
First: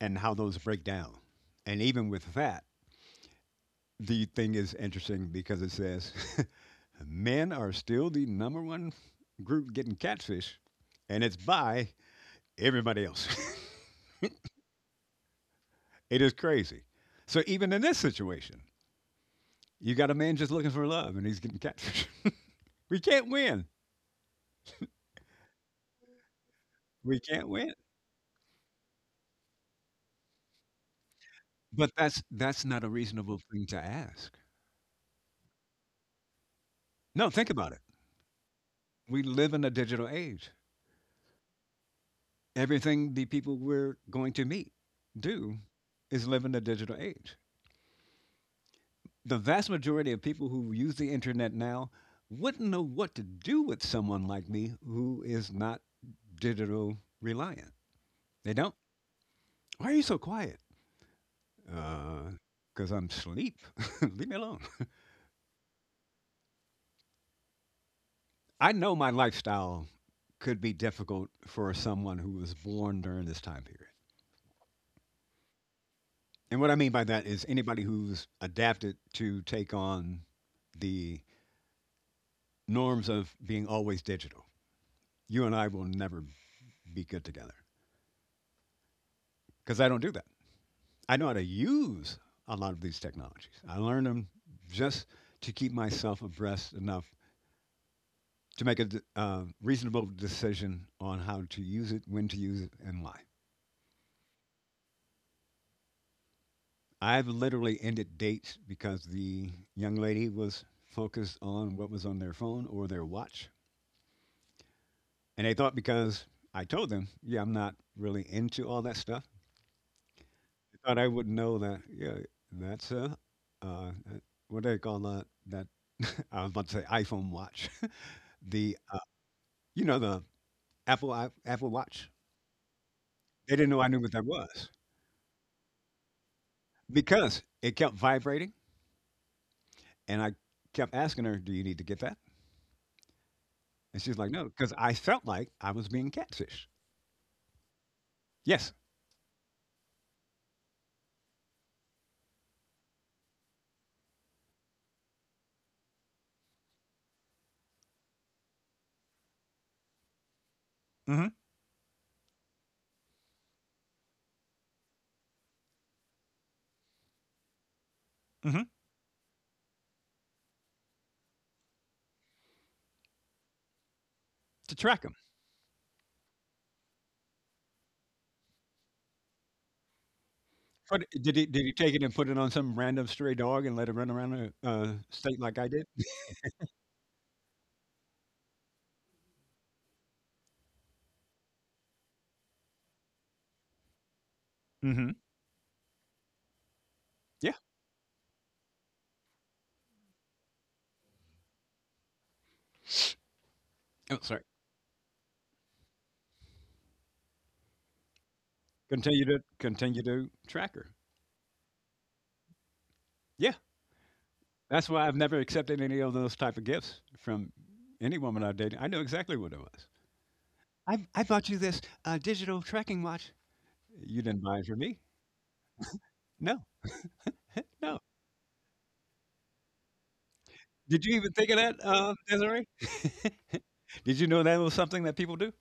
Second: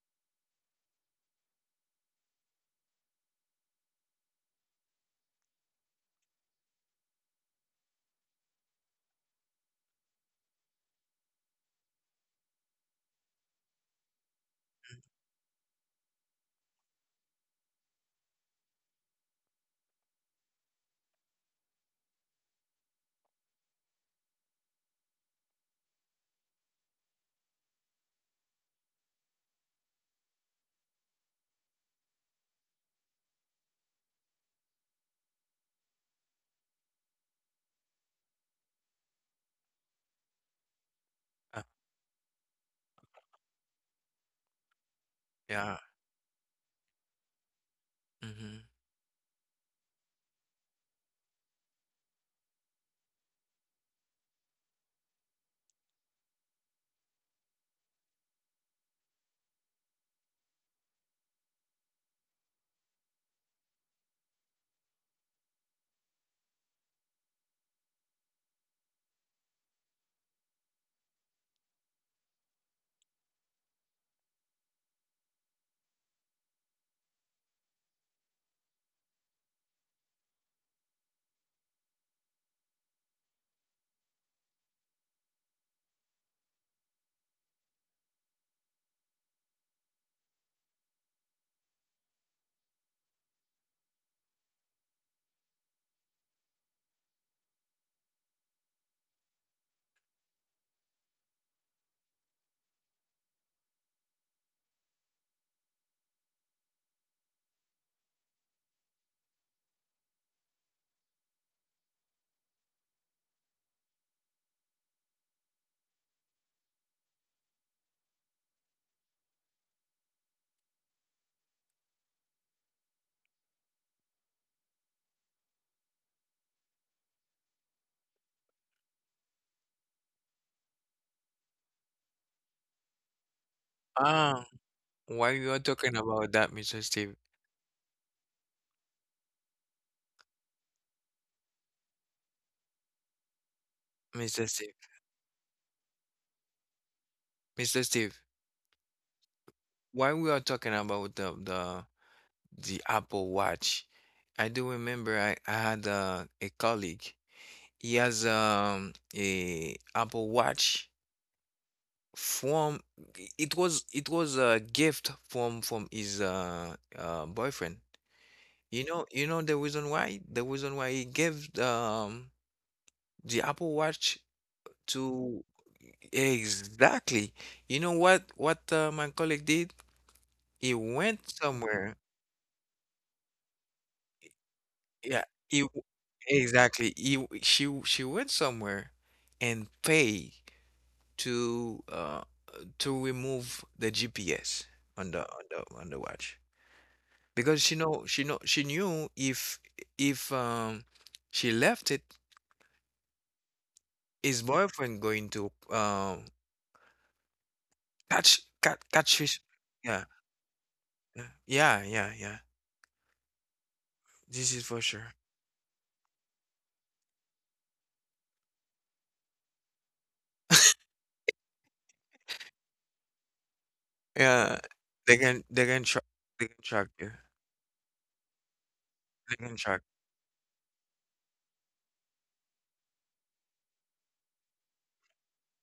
Speaker 2: and how those break down. And even with that, the thing is interesting because it says men are still the number one group getting catfish, and it's by everybody else. It is crazy. So even in this situation, you got a man just looking for love and he's getting catfish. We can't win. We can't win. But that's not a reasonable thing to ask. No, think about it. We live in a digital age.
Speaker 1: uh,
Speaker 2: Everything the people we're going to meet do
Speaker 1: yeah,
Speaker 2: is live in a digital age.
Speaker 1: mhm.
Speaker 2: The vast majority of people who use the internet now wouldn't know what to do with someone like me who is not digital reliant. They don't. Why are you so quiet? Because I'm asleep. Leave me alone. I know my lifestyle could be difficult for someone who was born during this time period. And what I mean by that is anybody who's adapted to take on the norms of being always digital. You and I will never be good together because I don't do that. I know how to use a lot of these technologies. I learned them just to keep myself abreast enough to make a reasonable decision on how to use it, when to use it, and why. I've literally ended dates because the young lady was focused on what was on their phone or their watch. And they thought because I told them, yeah, I'm not really into all that stuff, they thought I would know that, yeah, that's a, uh, that- what do they call that? That I was about to say iPhone watch. The, uh, the Apple watch. They didn't know I knew what that
Speaker 1: Ah,
Speaker 2: was
Speaker 1: while we are talking about that, Mr. Steve,
Speaker 2: because it kept vibrating. And I kept asking her, do you need to get that? And she's like,
Speaker 1: Mr.
Speaker 2: no,
Speaker 1: Steve,
Speaker 2: because I felt like I was being catfished.
Speaker 1: Mr. Steve,
Speaker 2: Yes.
Speaker 1: while we are talking about the Apple Watch, I do remember I had a colleague. He has a Apple Watch
Speaker 2: Mhm,
Speaker 1: from it was a gift from his boyfriend.
Speaker 2: mhm,
Speaker 1: You know the reason why? The reason why he gave the Apple Watch
Speaker 2: to
Speaker 1: to
Speaker 2: track 'em.
Speaker 1: exactly. You know what my colleague did? He
Speaker 2: But
Speaker 1: went
Speaker 2: did he
Speaker 1: somewhere.
Speaker 2: take it and put it on some random stray dog and let it run around the,
Speaker 1: Yeah,
Speaker 2: state
Speaker 1: he
Speaker 2: like I
Speaker 1: w-
Speaker 2: did?
Speaker 1: exactly. He w- she w- She went somewhere and pay to uh to remove the GPS on
Speaker 2: Mhm,
Speaker 1: the watch,
Speaker 2: yeah.
Speaker 1: because she know she knew if she left it,
Speaker 2: Oh,
Speaker 1: his
Speaker 2: sorry.
Speaker 1: boyfriend going to catch
Speaker 2: Continue
Speaker 1: his,
Speaker 2: to
Speaker 1: yeah,
Speaker 2: continue to track her.
Speaker 1: yeah, yeah, yeah, yeah.
Speaker 2: Yeah.
Speaker 1: This is for
Speaker 2: That's why
Speaker 1: sure.
Speaker 2: I've never accepted any of those type of gifts from any woman I've dated. I know exactly what it was. "I bought you this, digital tracking watch." "You didn't
Speaker 1: Yeah,
Speaker 2: buy it for me."
Speaker 1: they can they can track they can
Speaker 2: "No,
Speaker 1: track you.
Speaker 2: no."
Speaker 1: They can track.
Speaker 2: Did you even think of that, Desiree? Did you know that was something that people do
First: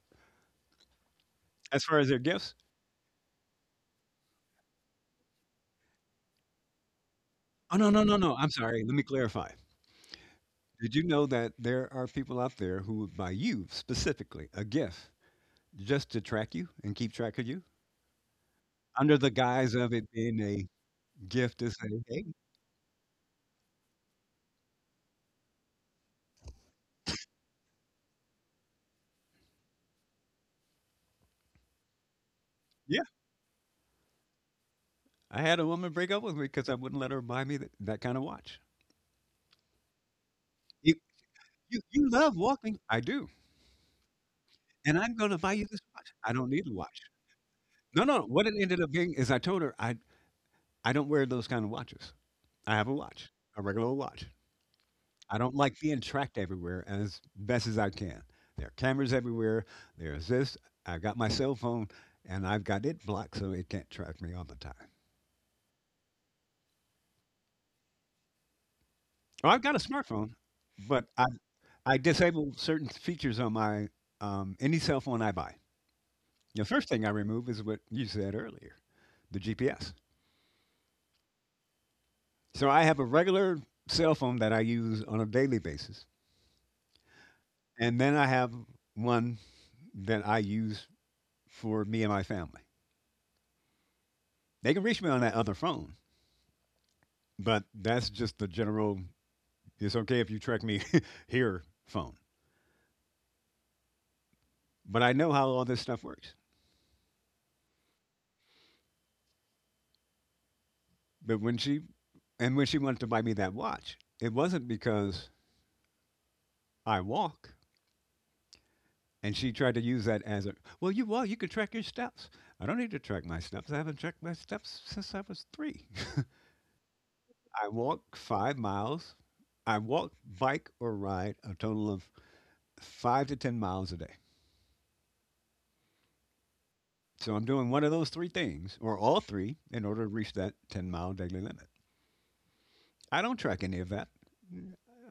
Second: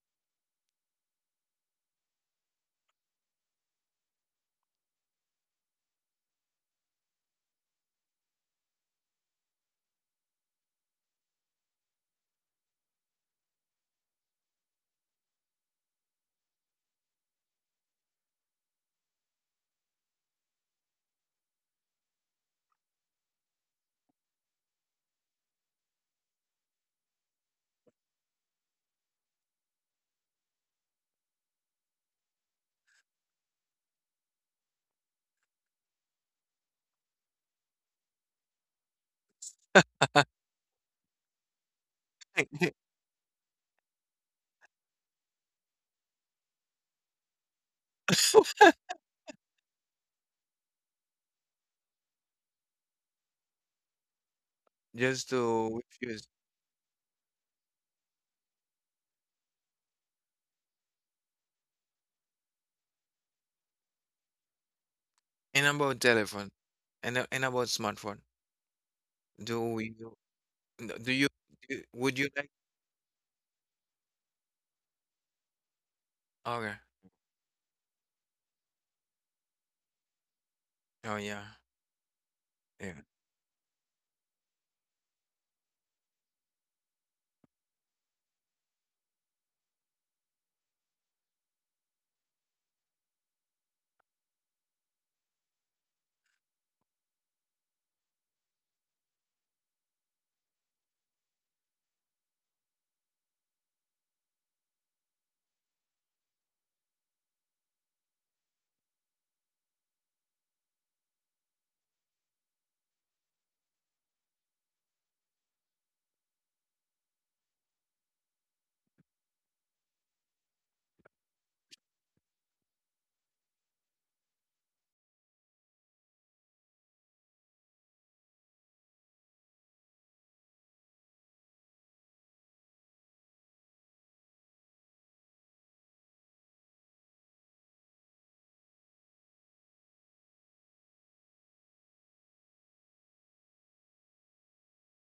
Speaker 2: as far as their gifts? "Oh, no, no, no, no. I'm sorry. Let me clarify. Did you know that there are people out there who would buy you specifically a gift just to track you and keep track of you under the guise of it being a gift to say, hey, yeah, I had a woman break up with me because I wouldn't let her buy me that kind of watch. You, you love walking. I do. And I'm going to buy you this watch. I don't need a watch. No, no. What it ended up being is I told her I don't wear those kind of watches. I have a watch, a regular old watch.
Speaker 1: Just
Speaker 2: I don't like
Speaker 1: to
Speaker 2: being
Speaker 1: refuse.
Speaker 2: tracked everywhere as best as I can. There are cameras everywhere. There's this. I've got my cell phone and I've got it blocked so it can't track me all the time.
Speaker 1: And about telephone, and about smartphone.
Speaker 2: Well,
Speaker 1: Do
Speaker 2: I've got a
Speaker 1: we do
Speaker 2: smartphone,
Speaker 1: no,
Speaker 2: but
Speaker 1: do you
Speaker 2: I
Speaker 1: would you like?
Speaker 2: disable certain features on my any cell phone I buy. The
Speaker 1: Okay.
Speaker 2: first thing I remove is what you said earlier, the GPS.
Speaker 1: Oh yeah,
Speaker 2: So I have
Speaker 1: yeah.
Speaker 2: a regular cell phone that I use on a daily basis, and then I have one that I use for me and my family. They can reach me on that other phone, but that's just the general, it's okay if you track me here phone. But I know how all this stuff works. But when she wanted to buy me that watch, it wasn't because I walk. And she tried to use that as a, well, you walk, you can track your steps. I don't need to track my steps. I haven't tracked my steps since I was three. I walk 5 miles. I walk, bike, or ride a total of five to 10 miles a day. So I'm doing one of those three things, or all three, in order to reach that 10-mile daily limit. I don't track any of that.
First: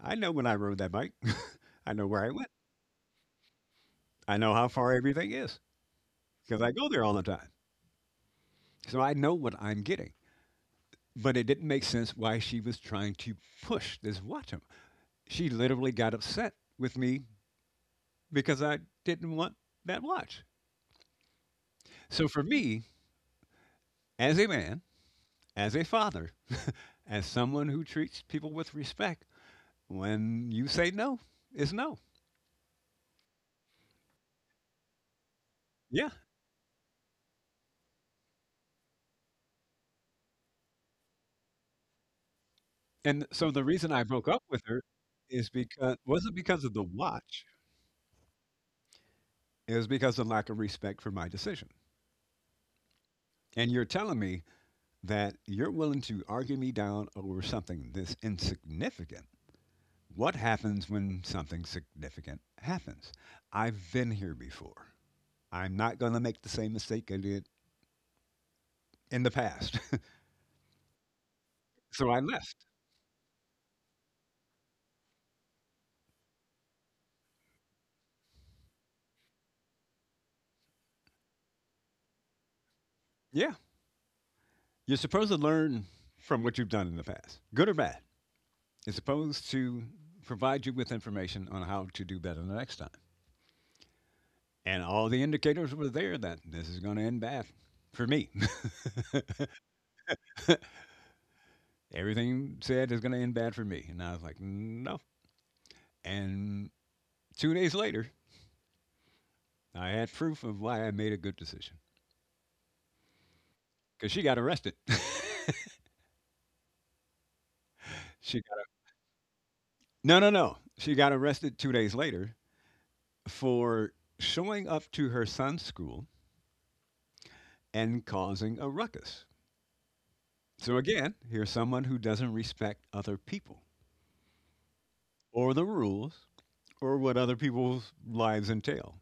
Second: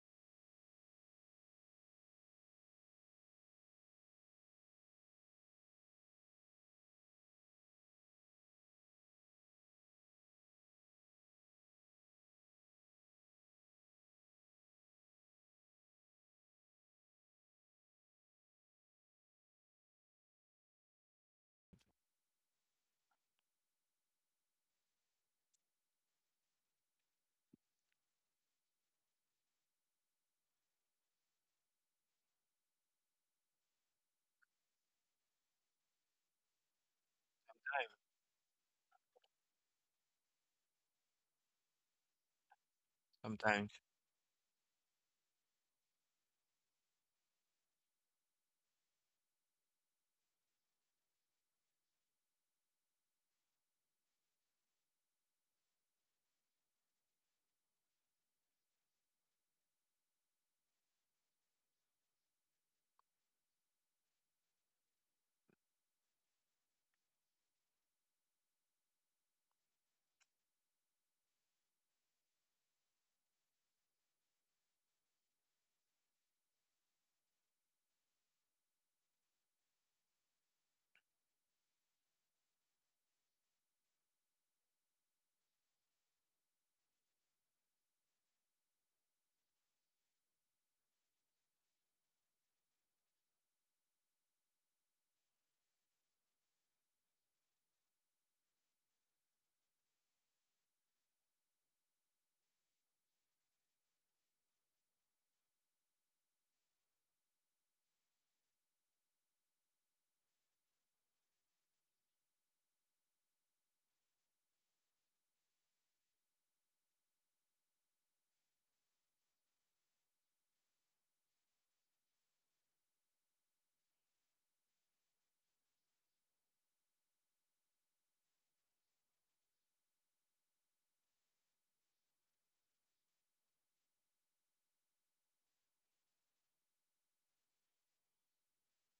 Speaker 2: I know when I rode that bike. I know where I went. I know how far everything is because I go there all the time. So I know what I'm getting. But it didn't make sense why she was trying to push this watch on me. She literally got upset with me because I didn't want that watch. So for me, as a man, as a father, as someone who treats people with respect, when you say no, it's no. Yeah. And so the
Speaker 1: Sometimes.
Speaker 2: reason I broke up with her is because wasn't because of the watch. It was because of lack of respect for my decision. And you're telling me that you're willing to argue me down over something this insignificant. What happens when something significant happens? I've been here before. I'm not going to make the same mistake I did in the past. So I left. Yeah. You're supposed to learn from what you've done in the past, good or bad, is supposed to provide you with information on how to do better the next time. And all the indicators were there that this is going to end bad for me. Everything said is going to end bad for me. And I was like, no. And 2 days later, I had proof of why I made a good decision because she got arrested. She got, no, no, no. She got arrested 2 days later for showing up to her son's school and causing a ruckus. So again, here's someone who doesn't respect other people, or the rules, or what other people's lives entail.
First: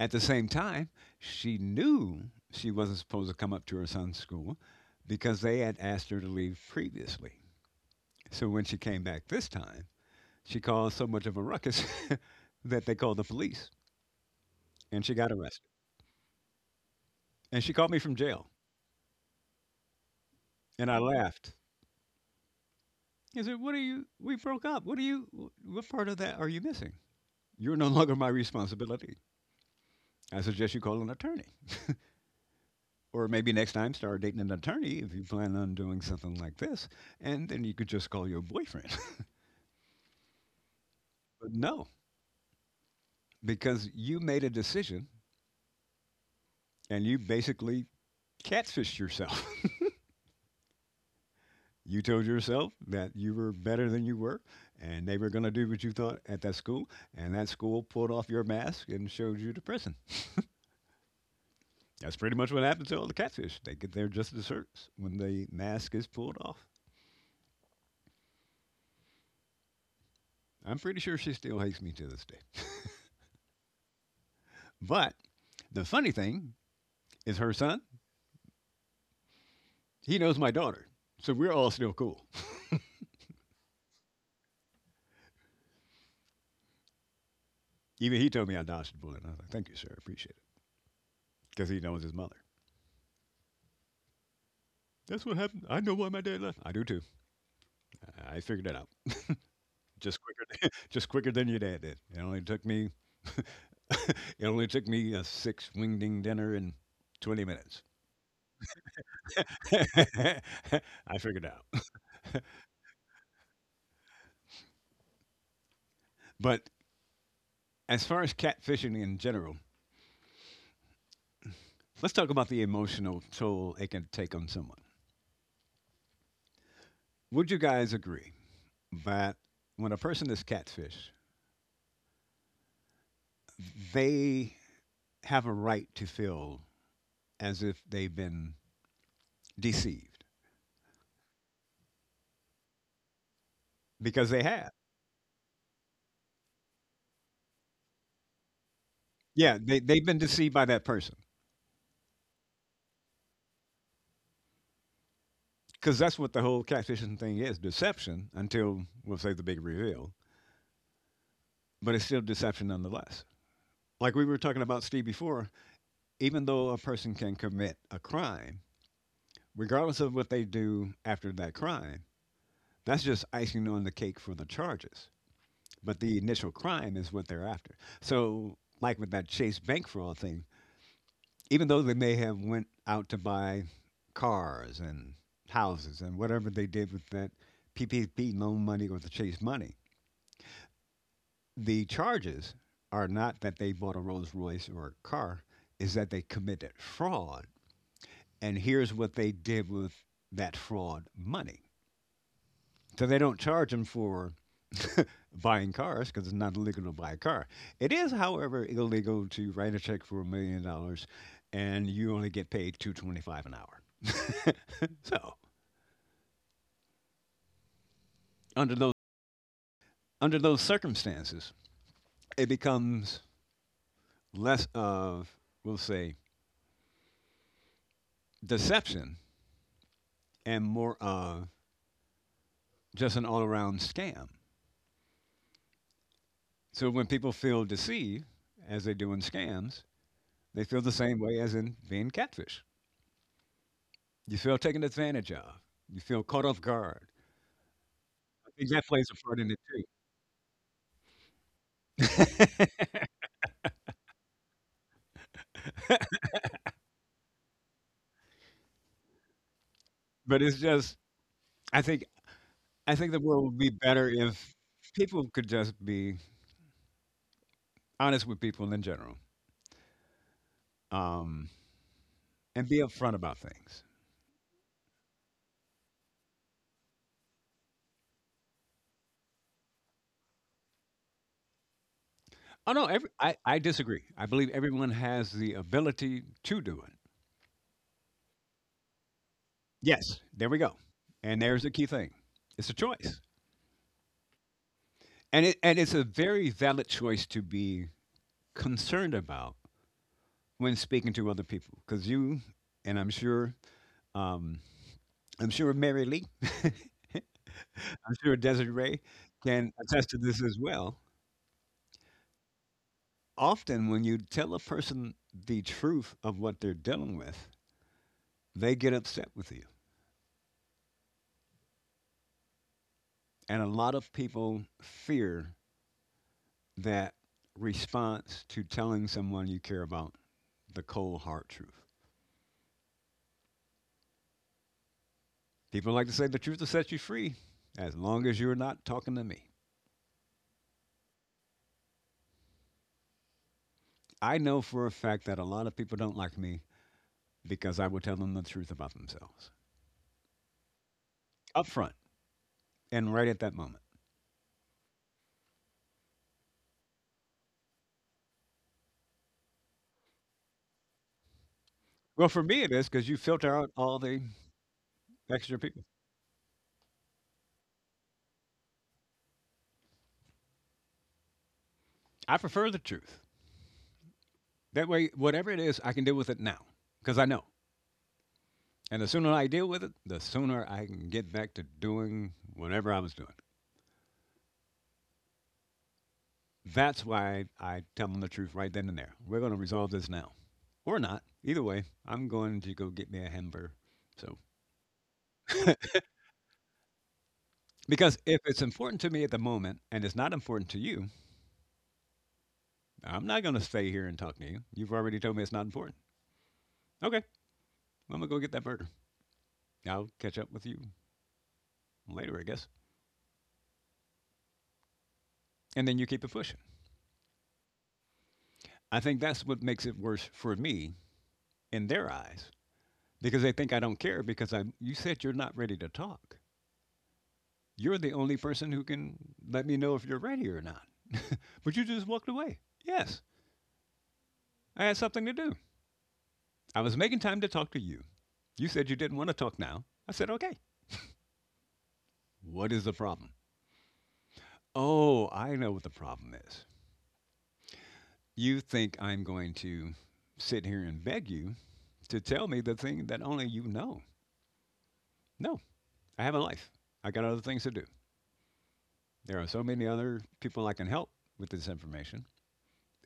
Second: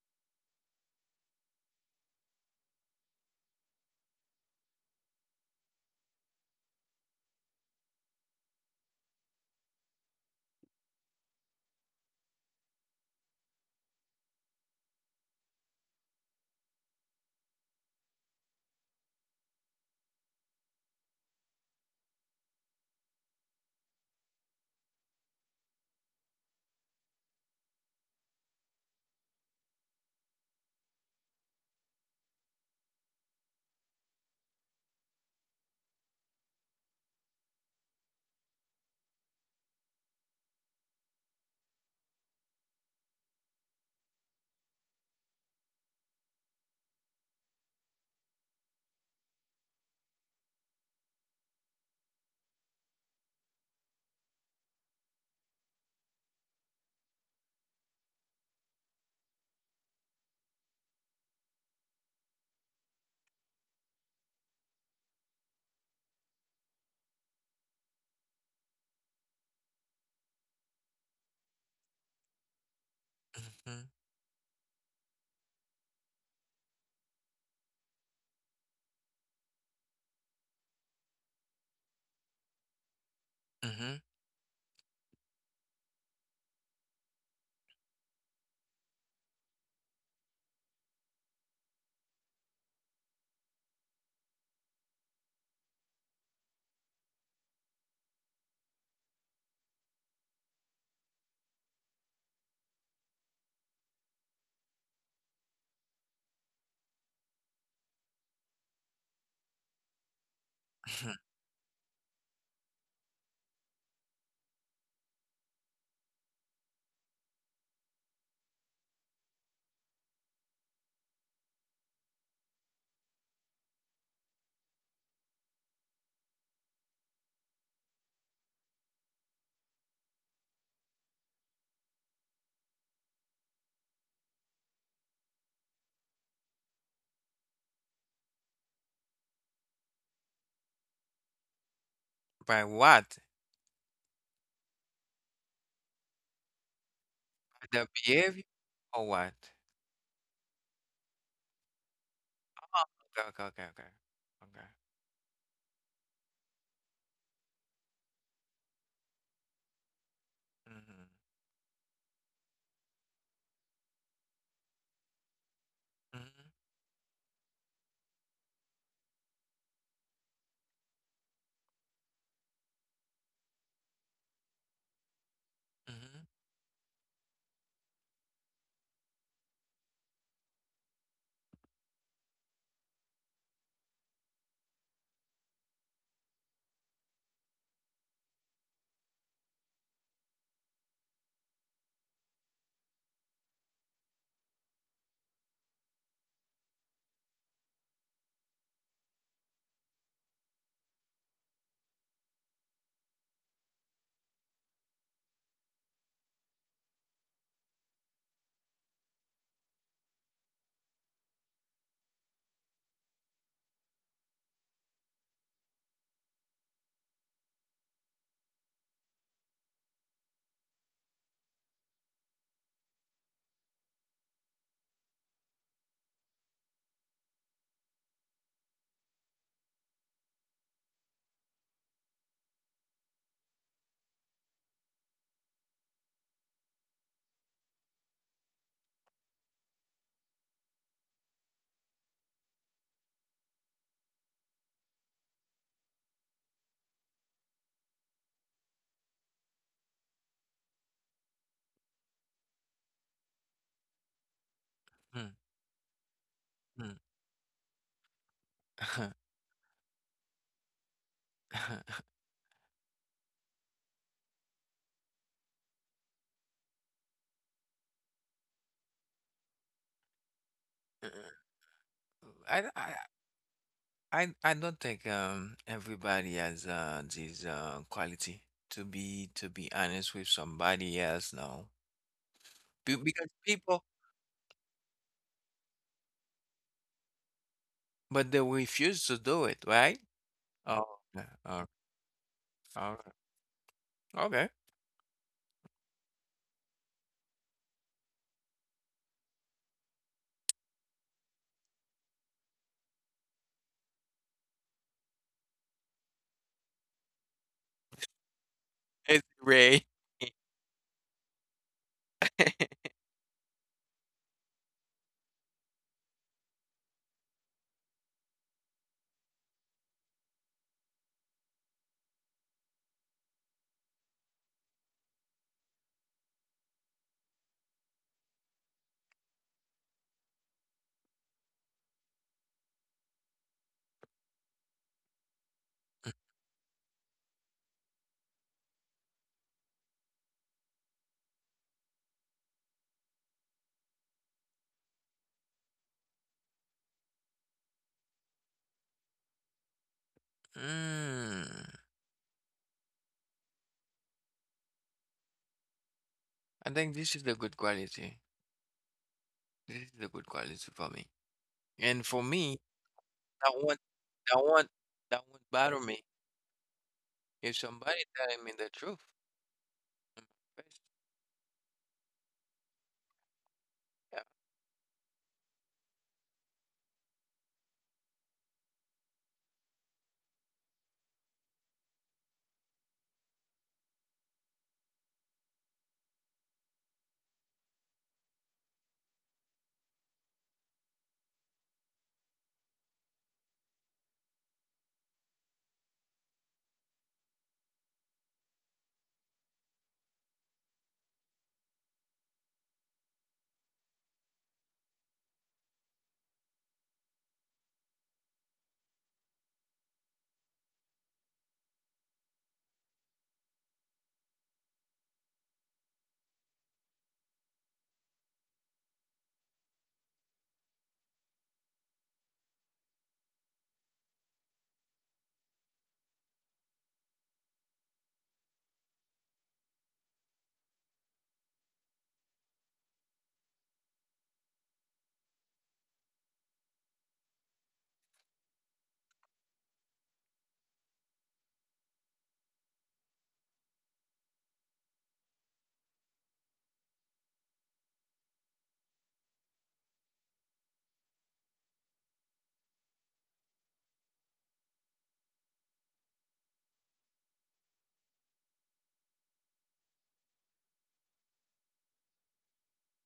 Speaker 2: At the same time, she knew she wasn't supposed to come up to her son's school because they had asked her to leave previously. So when she came back this time, she caused so much of a ruckus that they called the police and she got arrested. And she called me from jail and I laughed. I said, what are you? We broke up. What are you? What part of that are you missing? You're no longer my responsibility. I suggest you call an attorney. Or maybe next time start dating an attorney if you plan on doing something like this, and then you could just call your boyfriend. But no, because you made a decision and you basically catfished yourself. You told yourself that you were better than you were and they were going to do what you thought at that school, and that school pulled off your mask and showed you to prison. That's pretty much what happens to all the catfish. They get their just desserts when the mask is pulled off. I'm pretty sure she still hates me to this day.
Speaker 1: hmm
Speaker 2: But the funny thing is her son, he knows my daughter. So we're all still cool.
Speaker 1: hmm
Speaker 2: Even he told me I dodged a bullet. I was like, thank you, sir. Appreciate it. Because he knows his mother. That's what happened. I know why my dad left. I do too. I figured that out. Just quicker than, just quicker than your dad did. It only took me, it only took me a six wingding dinner and 20 minutes. I figured it out. But as far as catfishing in general, let's talk about the emotional toll it can take on someone. Would you guys agree that when a person is catfished, they have a right to feel as if they've been deceived
Speaker 1: By what?
Speaker 2: because they have.
Speaker 1: The behavior or what?
Speaker 2: Yeah, they, they've been deceived by that person
Speaker 1: Oh, okay, okay, okay, okay. Okay.
Speaker 2: because that's what the whole catfishing thing is, deception until, we'll say, the big reveal,
Speaker 1: Mm-hmm.
Speaker 2: but it's still deception nonetheless. Like we were talking about Steve before, even though a person can commit a crime, regardless of what they do after that crime, that's just icing on the cake for the charges. But the
Speaker 1: Mm-hmm.
Speaker 2: initial crime is what they're after. So, like with that Chase bank fraud thing, even though they may have went out to buy cars and houses and whatever they did with that PPP loan money or the Chase money, the charges are not that they bought a Rolls Royce or a car, is that they committed fraud. And here's what they did with that fraud money. So they don't charge them for buying cars because it's not illegal to buy a car. It is, however, illegal to write a check for $1 million and you only get paid 2.25 an hour. So under those under those circumstances, it becomes less of, we'll say, deception and more of just an all-around scam. So when people feel deceived, as they do in scams, they feel the same way as in being catfish. You feel taken advantage of. You feel caught off guard. I think that plays a part in it too.
Speaker 1: Mm-hmm. Mm.
Speaker 2: But it's just I think I think the world would be better if people could just be honest with people in general. Um,
Speaker 1: I,
Speaker 2: and be
Speaker 1: I
Speaker 2: upfront about things.
Speaker 1: I don't think everybody has this quality to be honest with somebody else now.
Speaker 2: Oh no, every,
Speaker 1: Because
Speaker 2: I, I
Speaker 1: people
Speaker 2: disagree. I believe everyone has the ability to do it.
Speaker 1: but they refuse to do it, right?
Speaker 2: Yes, there we go.
Speaker 1: Oh, yeah,
Speaker 2: And there's
Speaker 1: oh,
Speaker 2: the key thing. It's a
Speaker 1: oh,
Speaker 2: choice.
Speaker 1: okay.
Speaker 2: And it's a very valid choice to be concerned about when speaking to other people. Because you and Um, I'm sure Mary Lee, I'm sure Desiree
Speaker 1: It's
Speaker 2: can
Speaker 1: great.
Speaker 2: attest to this as well. Often, when you tell a person the truth of what they're dealing with, they get upset with you. And a lot of people fear that response to telling someone you care about the cold, hard truth. People like to say the truth will set you free as long as you're not talking to me. I know for a fact that a lot of people don't like me because I will tell them the truth about themselves up
Speaker 1: Mm,
Speaker 2: front and right at that moment.
Speaker 1: I think this is the good quality. This is the good quality for me. And for
Speaker 2: Well, for
Speaker 1: me,
Speaker 2: me, it is because you filter
Speaker 1: that
Speaker 2: out
Speaker 1: won't
Speaker 2: all the
Speaker 1: that won't that won't
Speaker 2: extra
Speaker 1: bother
Speaker 2: people.
Speaker 1: me if somebody telling me the truth in my face.
Speaker 2: I prefer the truth.
Speaker 1: Yeah.
Speaker 2: That way, whatever it is, I can deal with it now because I know. And the sooner I deal with it, the sooner I can get back to doing whatever I was doing. That's why I tell them the truth right then and there. We're going to resolve this now or not. Either way, I'm going to go get me a hamburger. So, because if it's important to me at the moment and it's not important to you, I'm not going to stay here and talk to you. You've already told me it's not important. Okay, I'm going to go get that burger. I'll catch up with you later, I guess. And then you keep it pushing. I think that's what makes it worse for me in their eyes because they think I don't care because I you said you're not ready to talk. You're the only person who can let me know if you're ready or not. But you just walked away. Yes, I had something to do. I was making time to talk to you. You said you didn't want to talk now. I said, okay. What is the problem? Oh, I know what the problem is. You think I'm going to sit here and beg you to tell me the thing that only you know. No, I have a life. I got other things to do. There are so many other people I can help with this information.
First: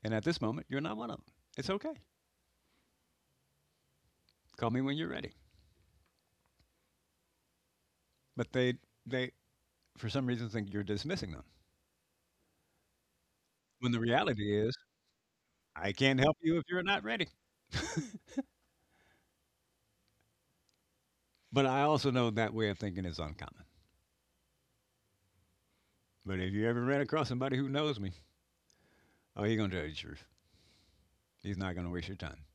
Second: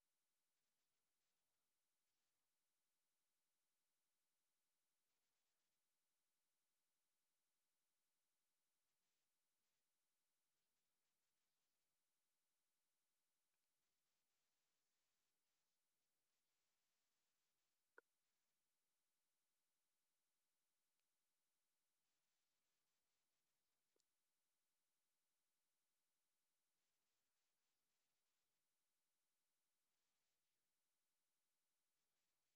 Speaker 2: And at this moment, you're not one of them. It's okay. Call me when you're ready. But they, for some reason, think you're dismissing them. When the reality is, I can't help you if you're not ready. But I also know that way of thinking is uncommon. But if you ever ran across somebody who knows me, oh, he's going to tell you the truth. He's not going to waste your time.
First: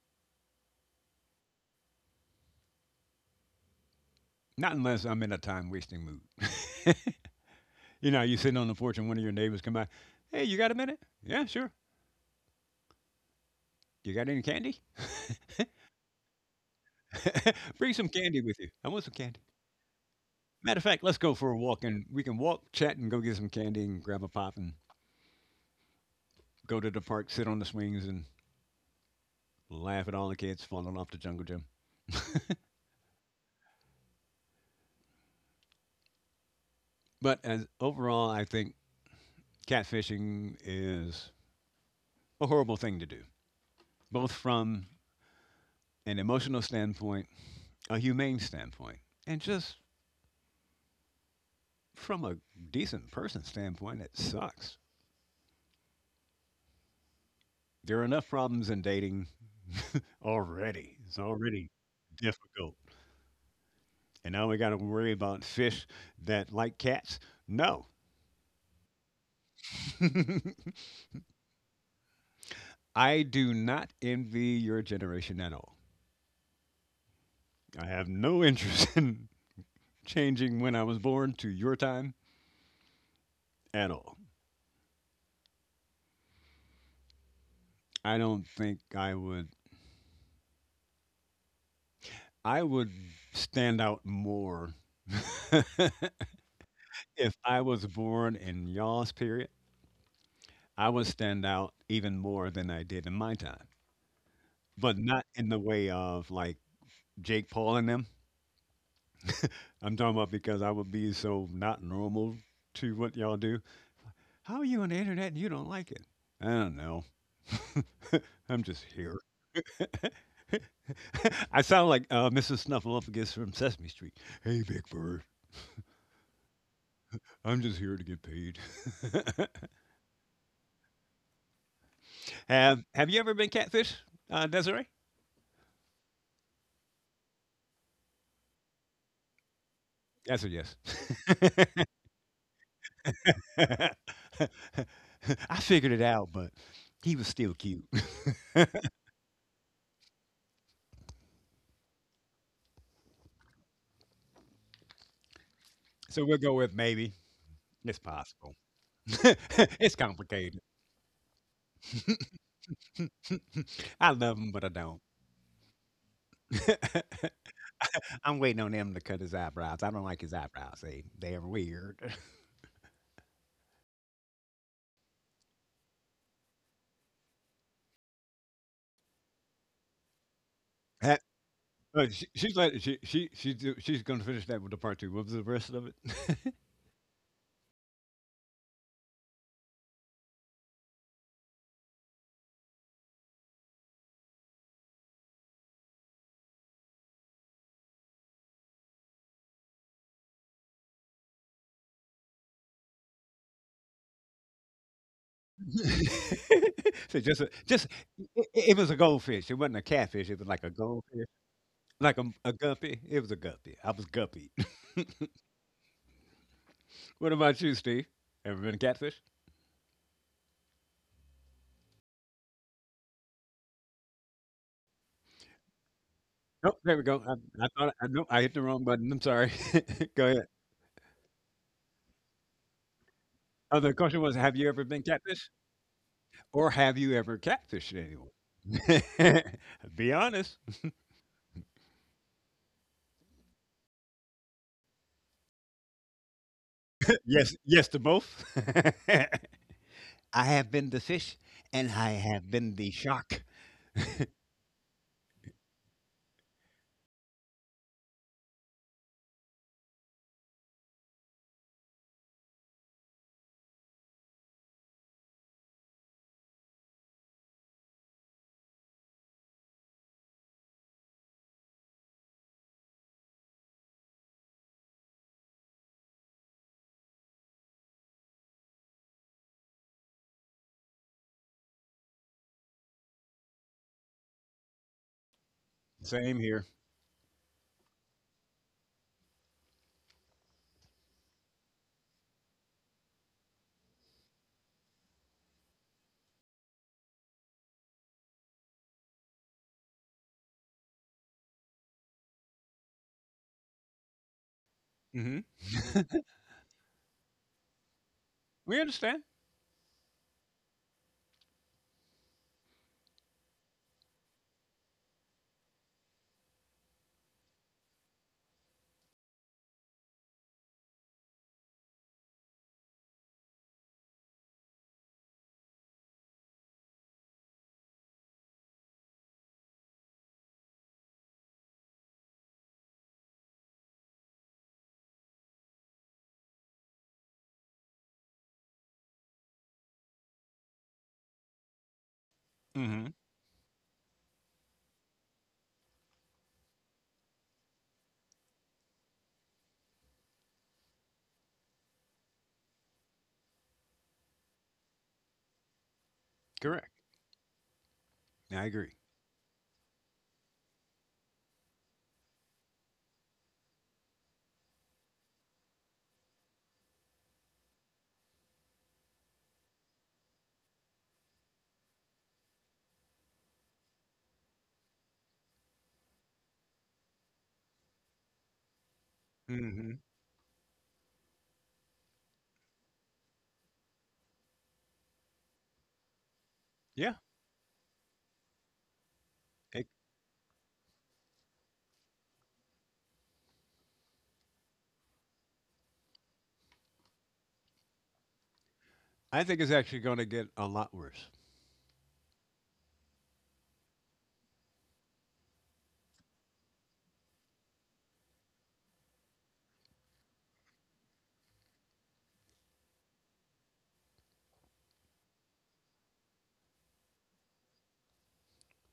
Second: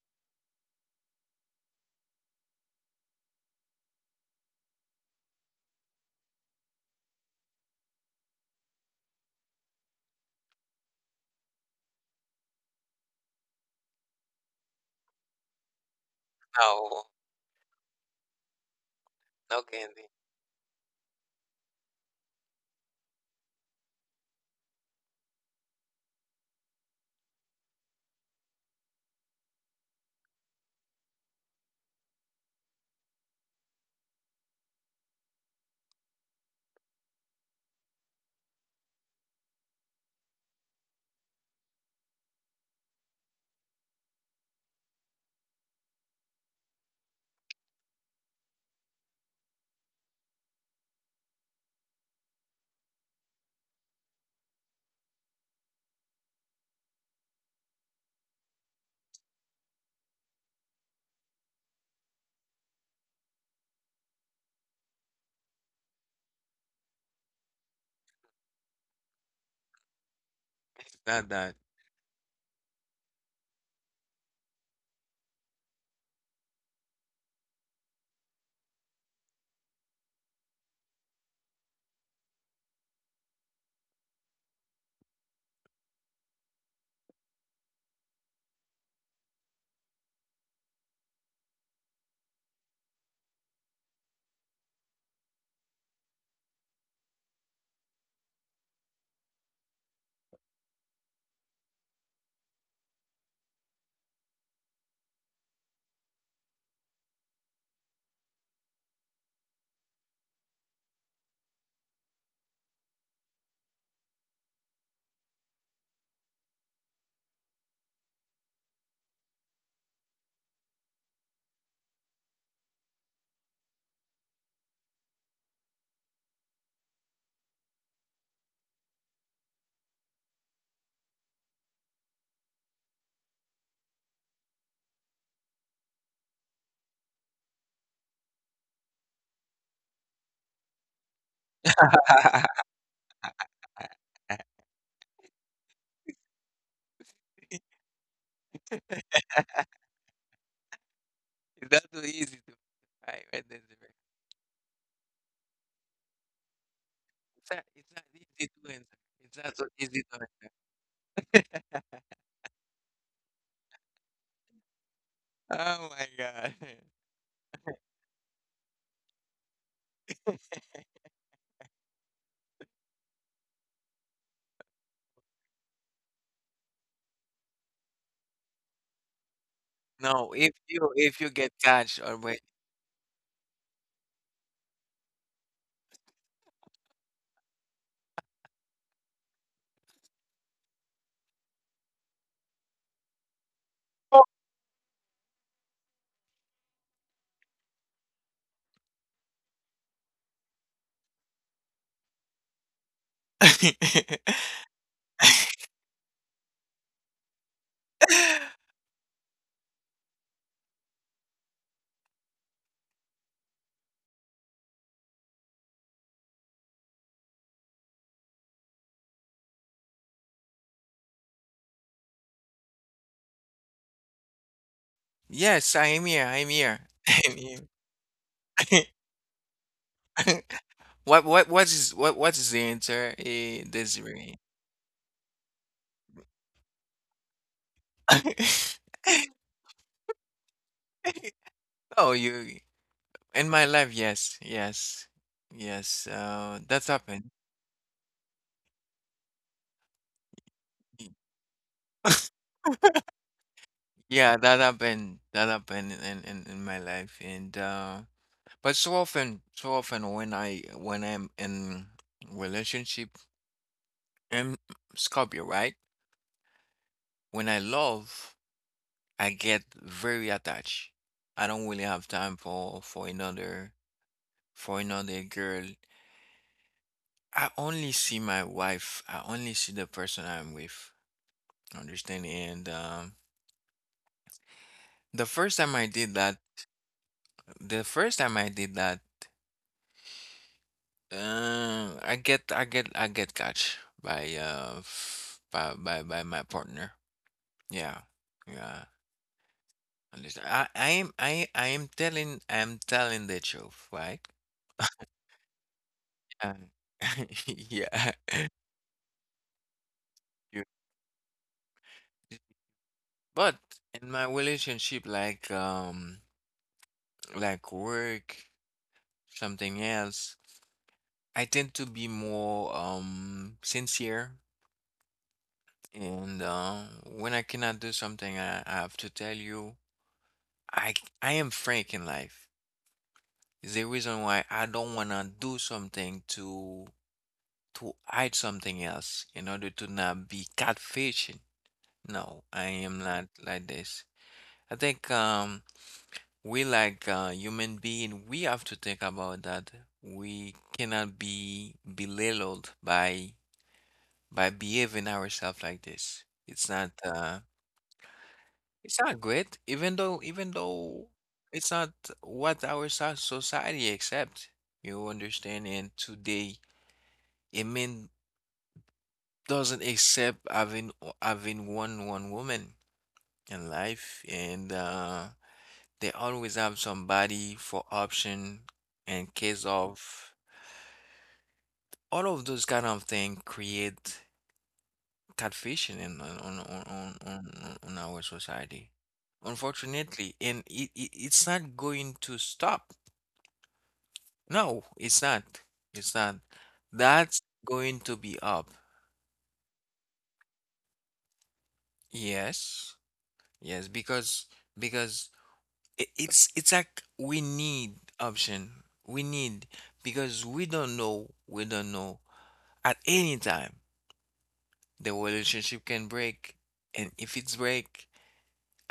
Speaker 2: Not unless I'm in a time wasting mood. You know, you sitting on the porch and one of your neighbors come by, hey, you got a minute? Yeah, sure. You got any candy?
Speaker 1: No,
Speaker 2: Bring some candy with you. I want some candy.
Speaker 1: no, Candy,
Speaker 2: Matter of fact, let's go for a walk and we can walk, chat, and go get some candy and grab a pop and go to the park, sit on the swings and laugh at all the kids falling off the jungle gym. But as overall, I think catfishing is a horrible thing to do, both from an emotional standpoint, a humane standpoint, and just from a decent person standpoint. It sucks. There are enough problems in dating already. It's already difficult. And now we got to worry about fish that like cats? No.
Speaker 1: it's not that.
Speaker 2: I do not envy your generation at all. I have no interest in changing when I was born to your time at all. I don't think I would stand out more if I was born in y'all's period. I would stand out even more than I did in my time. But not in the way of like Jake Paul and them. I'm talking about because I would be so not normal to what y'all do. How are you on the internet and you don't like it? I don't know. I'm just here. I sound like Mrs. Snuffleupagus from Sesame Street. Hey, Big Bird. I'm just here to get paid. Have you ever been catfish, Desiree? That's a yes. I figured it out, but he was still cute.
Speaker 1: It's not so easy to find when there's a break.
Speaker 2: So we'll go with maybe.
Speaker 1: It's not, it's
Speaker 2: It's
Speaker 1: not easy
Speaker 2: possible.
Speaker 1: to answer. It's not so
Speaker 2: It's
Speaker 1: easy
Speaker 2: complicated.
Speaker 1: to answer.
Speaker 2: I love him, but I don't.
Speaker 1: Oh my God.
Speaker 2: I'm waiting on him to cut his eyebrows. I don't like his eyebrows. They're weird.
Speaker 1: No, if you
Speaker 2: That-
Speaker 1: if you get catch
Speaker 2: Uh,
Speaker 1: or
Speaker 2: she,
Speaker 1: when.
Speaker 2: she's like she do- She's gonna finish that with the part two. What was the rest of it? so just a, just it was a goldfish. It wasn't a catfish. It was like a goldfish, like a guppy. It was a guppy. I was guppy. What about you, Steve? Ever been a catfish?
Speaker 1: Yes, I am here. I'm
Speaker 2: Nope.
Speaker 1: here.
Speaker 2: There we go.
Speaker 1: I'm here.
Speaker 2: I thought I no, I hit the wrong button. I'm sorry. Go ahead.
Speaker 1: What is the answer, eh,
Speaker 2: Oh, the question was,
Speaker 1: Desiree?
Speaker 2: have you ever been catfish? Or have you ever catfished anyone? Be honest.
Speaker 1: Oh, you. In my life, yes, yes, yes. That's happened.
Speaker 2: Yes, yes to both. I have been the
Speaker 1: Y-
Speaker 2: fish and I have been the shark.
Speaker 1: Yeah, that happened. That happened in my life, and but so often when I'm in relationship, I'm Scorpio, right? When I love, I get very attached. I don't really have time for another girl. I only see my wife. I only see the person I'm with. Understand? And. The first time I did
Speaker 2: Same
Speaker 1: that,
Speaker 2: here.
Speaker 1: the first time I did that, I get catch by by my partner. Yeah, yeah. Understand? I'm telling the truth, right?
Speaker 2: Hmm.
Speaker 1: Uh, yeah.
Speaker 2: We understand.
Speaker 1: You- But in my relationship, like work, something else, I tend to be more sincere. And when I cannot do something, I have to tell you, I I am frank in life. It's the reason why I don't wanna do something to hide something else in order to not be catfishing. No, I am
Speaker 2: Hmm.
Speaker 1: not like this. I think we like human being, we have to think about that. We cannot be belittled by behaving ourselves like this.
Speaker 2: Correct. I agree.
Speaker 1: It's not good, even though it's not what our society accept. You understand? And today, a man doesn't accept having one woman in life, and they always have somebody for option in case
Speaker 2: Hmm.
Speaker 1: of, all of those kind of thing create catfishing in
Speaker 2: Yeah.
Speaker 1: on our society,
Speaker 2: It-
Speaker 1: unfortunately, and it's not going to stop. No, it's not. It's not. That's going to be up.
Speaker 2: I think it's actually going to get a lot worse.
Speaker 1: Yes. Yes, because it's like we need option. We need, because we don't know, at any time the relationship can break. And if it's break,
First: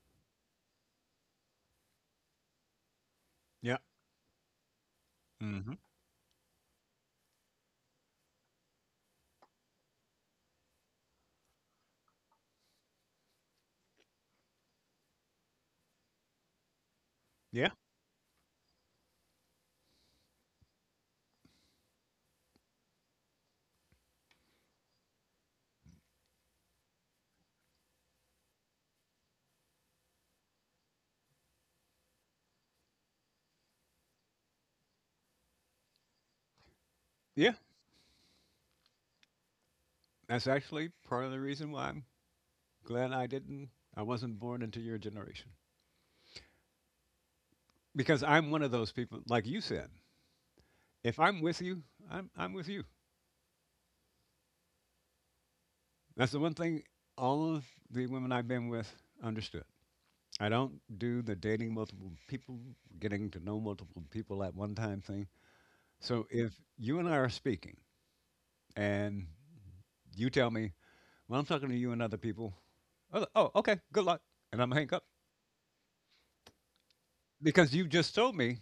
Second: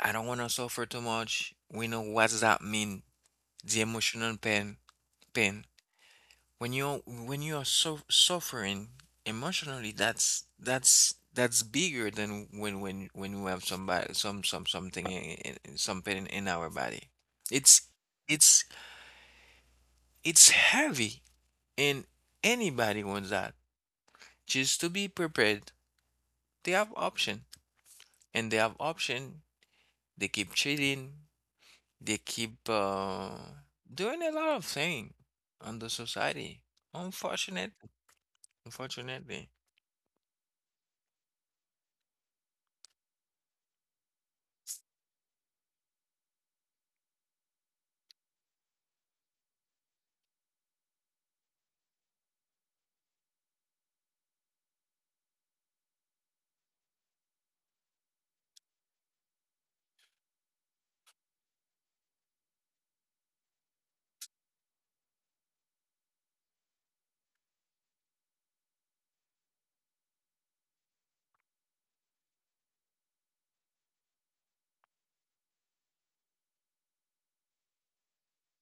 Speaker 1: I don't want to suffer too much. We know what does that mean.
Speaker 2: Yeah.
Speaker 1: The emotional pain, pain.
Speaker 2: Hmm.
Speaker 1: When you are so suffering emotionally, that's bigger than when we have somebody something some pain in our body,
Speaker 2: Yeah.
Speaker 1: it's it's it's heavy, and anybody wants that, just to be prepared they have option, and they have option they keep cheating, they keep doing a lot of thing on the society,
Speaker 2: Yeah.
Speaker 1: unfortunate unfortunately,
Speaker 2: That's actually part of the reason why I'm glad I wasn't born into your generation. Because I'm one of those people, like you said, if I'm with you, I'm with you. That's the one thing all of the women I've been with understood. I don't do the dating multiple people, getting to know multiple people at one time thing. So if you and I are speaking and you tell me, well, I'm talking to you and other people, oh, okay, good luck. And I'm going to hang up because you just told me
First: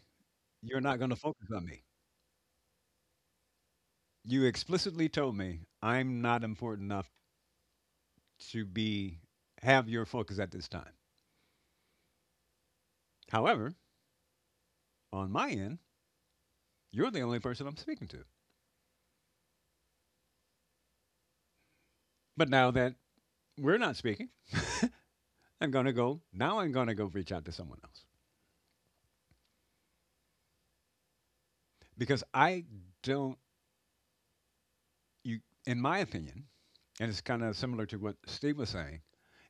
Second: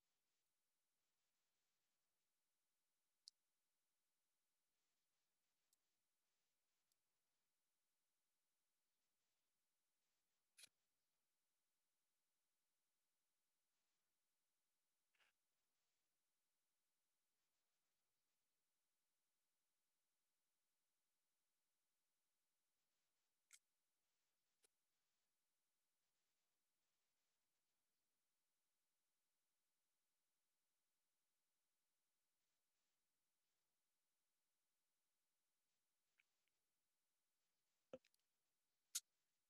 Speaker 2: you're not going to focus on me. You explicitly told me I'm not important enough to be have your focus at this time. However, on my end, you're the only person I'm speaking to. But now that we're not speaking, I'm going to go, now I'm going to go reach out to someone else because I don't, you, in my opinion, and it's kind of similar to what Steve was saying,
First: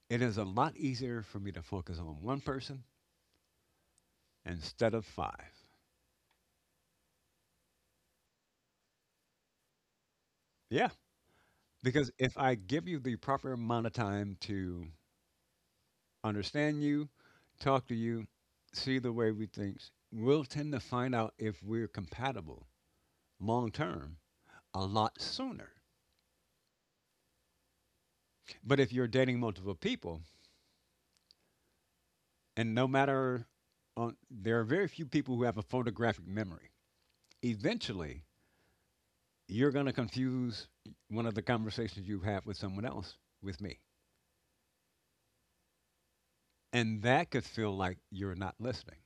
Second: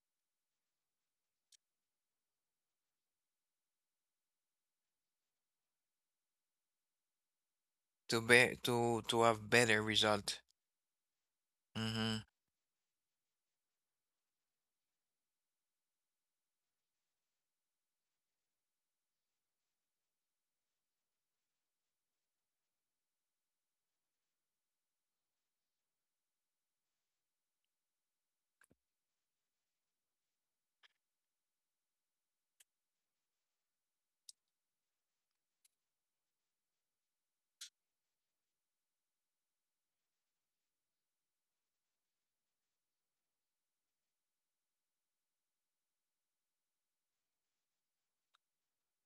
Speaker 2: it is a lot easier for me to focus on one person instead of five.
Speaker 1: to be to have better result.
Speaker 2: Yeah. Because
Speaker 1: hmm
Speaker 2: if I give you the proper amount of time to understand you, talk to you, see the way we think, we'll tend to find out if we're compatible long term a lot sooner. But if you're dating multiple people, and no matter on, there are very few people who have a photographic memory. Eventually, you're going to confuse one of the conversations you have with someone else with me, and that could feel like you're not listening.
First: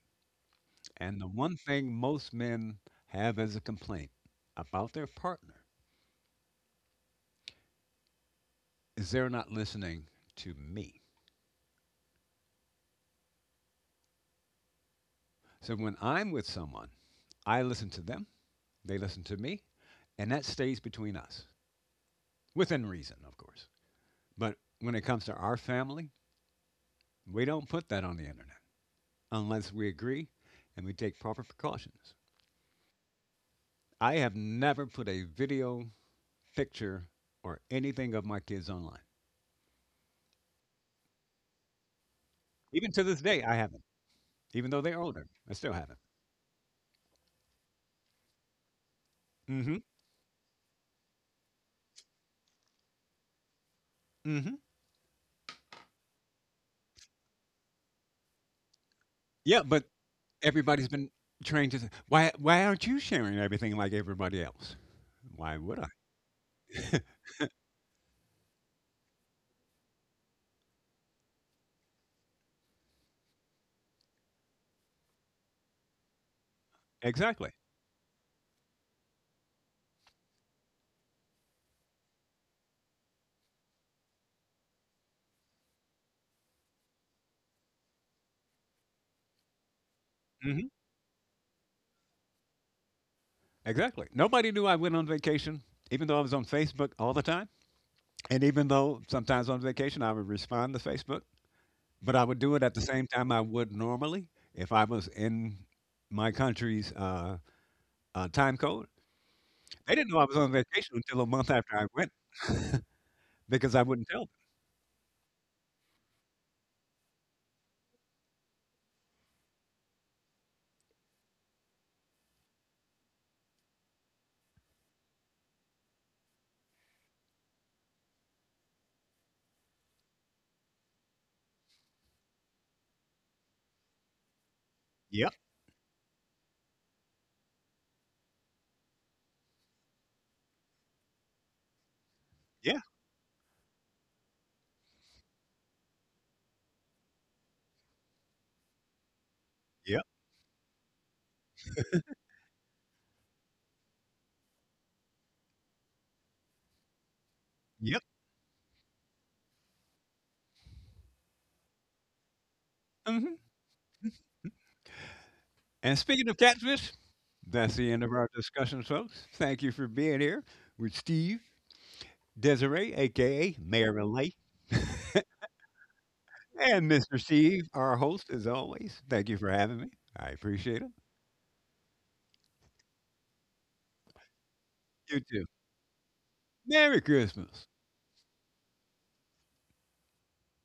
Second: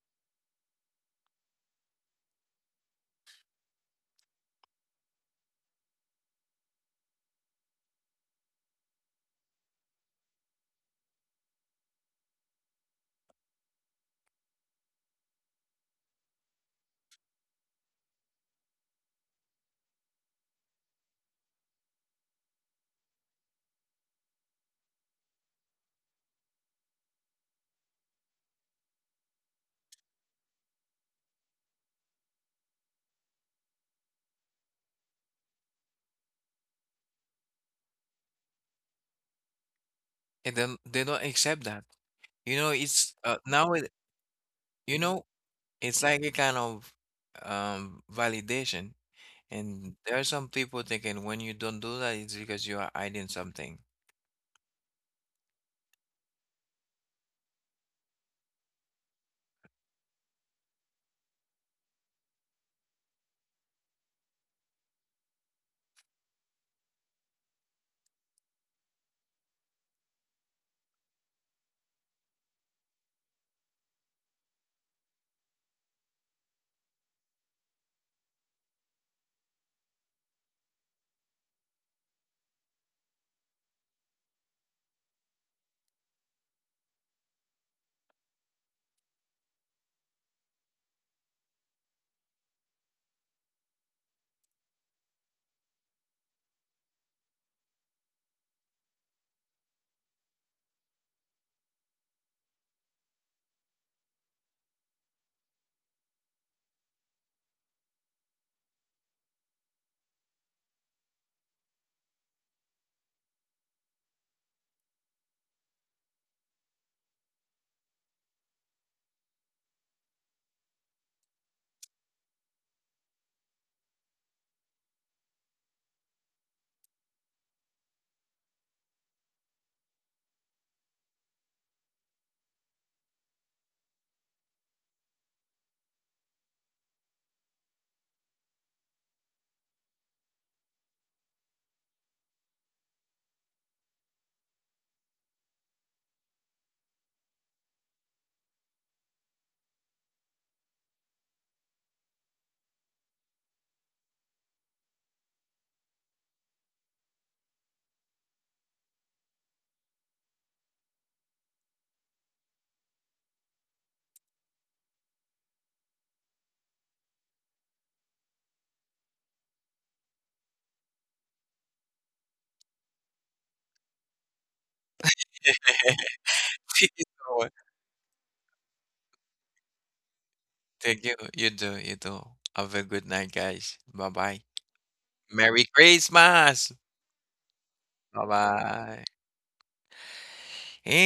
Speaker 2: And the one thing most men have as a complaint about their partner is they're not listening to me. So when I'm with someone, I listen to them, they listen to me, and that stays between us within reason, of course. But when it comes to our family, we don't put that on the internet unless we agree and we take proper precautions. I have never put a video, picture, or anything of my kids online.
Speaker 1: And then they don't accept that. You know,
Speaker 2: Even to
Speaker 1: it's
Speaker 2: this day, I
Speaker 1: now
Speaker 2: haven't.
Speaker 1: it,
Speaker 2: Even though
Speaker 1: you
Speaker 2: they're
Speaker 1: know,
Speaker 2: older, I still haven't.
Speaker 1: it's like a kind of validation.
Speaker 2: Mm-hmm.
Speaker 1: And there are some people thinking when you don't do that, it's because you are hiding something.
Speaker 2: Mm-hmm. Yeah, but everybody's been trained to say, why aren't you sharing everything like everybody else? Why would I? Exactly. Mm-hmm. Exactly. Nobody knew I went on vacation, even though I was on Facebook all the time. And even though sometimes on vacation I would respond to Facebook, but I would do it at the same time I would normally if I was in my country's time code. They didn't know I was on vacation until a month after I went because I wouldn't tell them. Yep, yeah, yep, yep. Hmm. And speaking of catfish, that's the end of our discussion, folks. Thank you for being here with Steve, Desiree, aka Marilyn Lake, and
Speaker 1: You
Speaker 2: Mr.
Speaker 1: know what?
Speaker 2: Steve, our host, as always. Thank you for having me. I appreciate it.
Speaker 1: Thank you. You do. You do. Have a good night, guys. Bye bye.
Speaker 2: You too.
Speaker 1: Merry Christmas.
Speaker 2: Merry Christmas.
Speaker 1: Bye bye.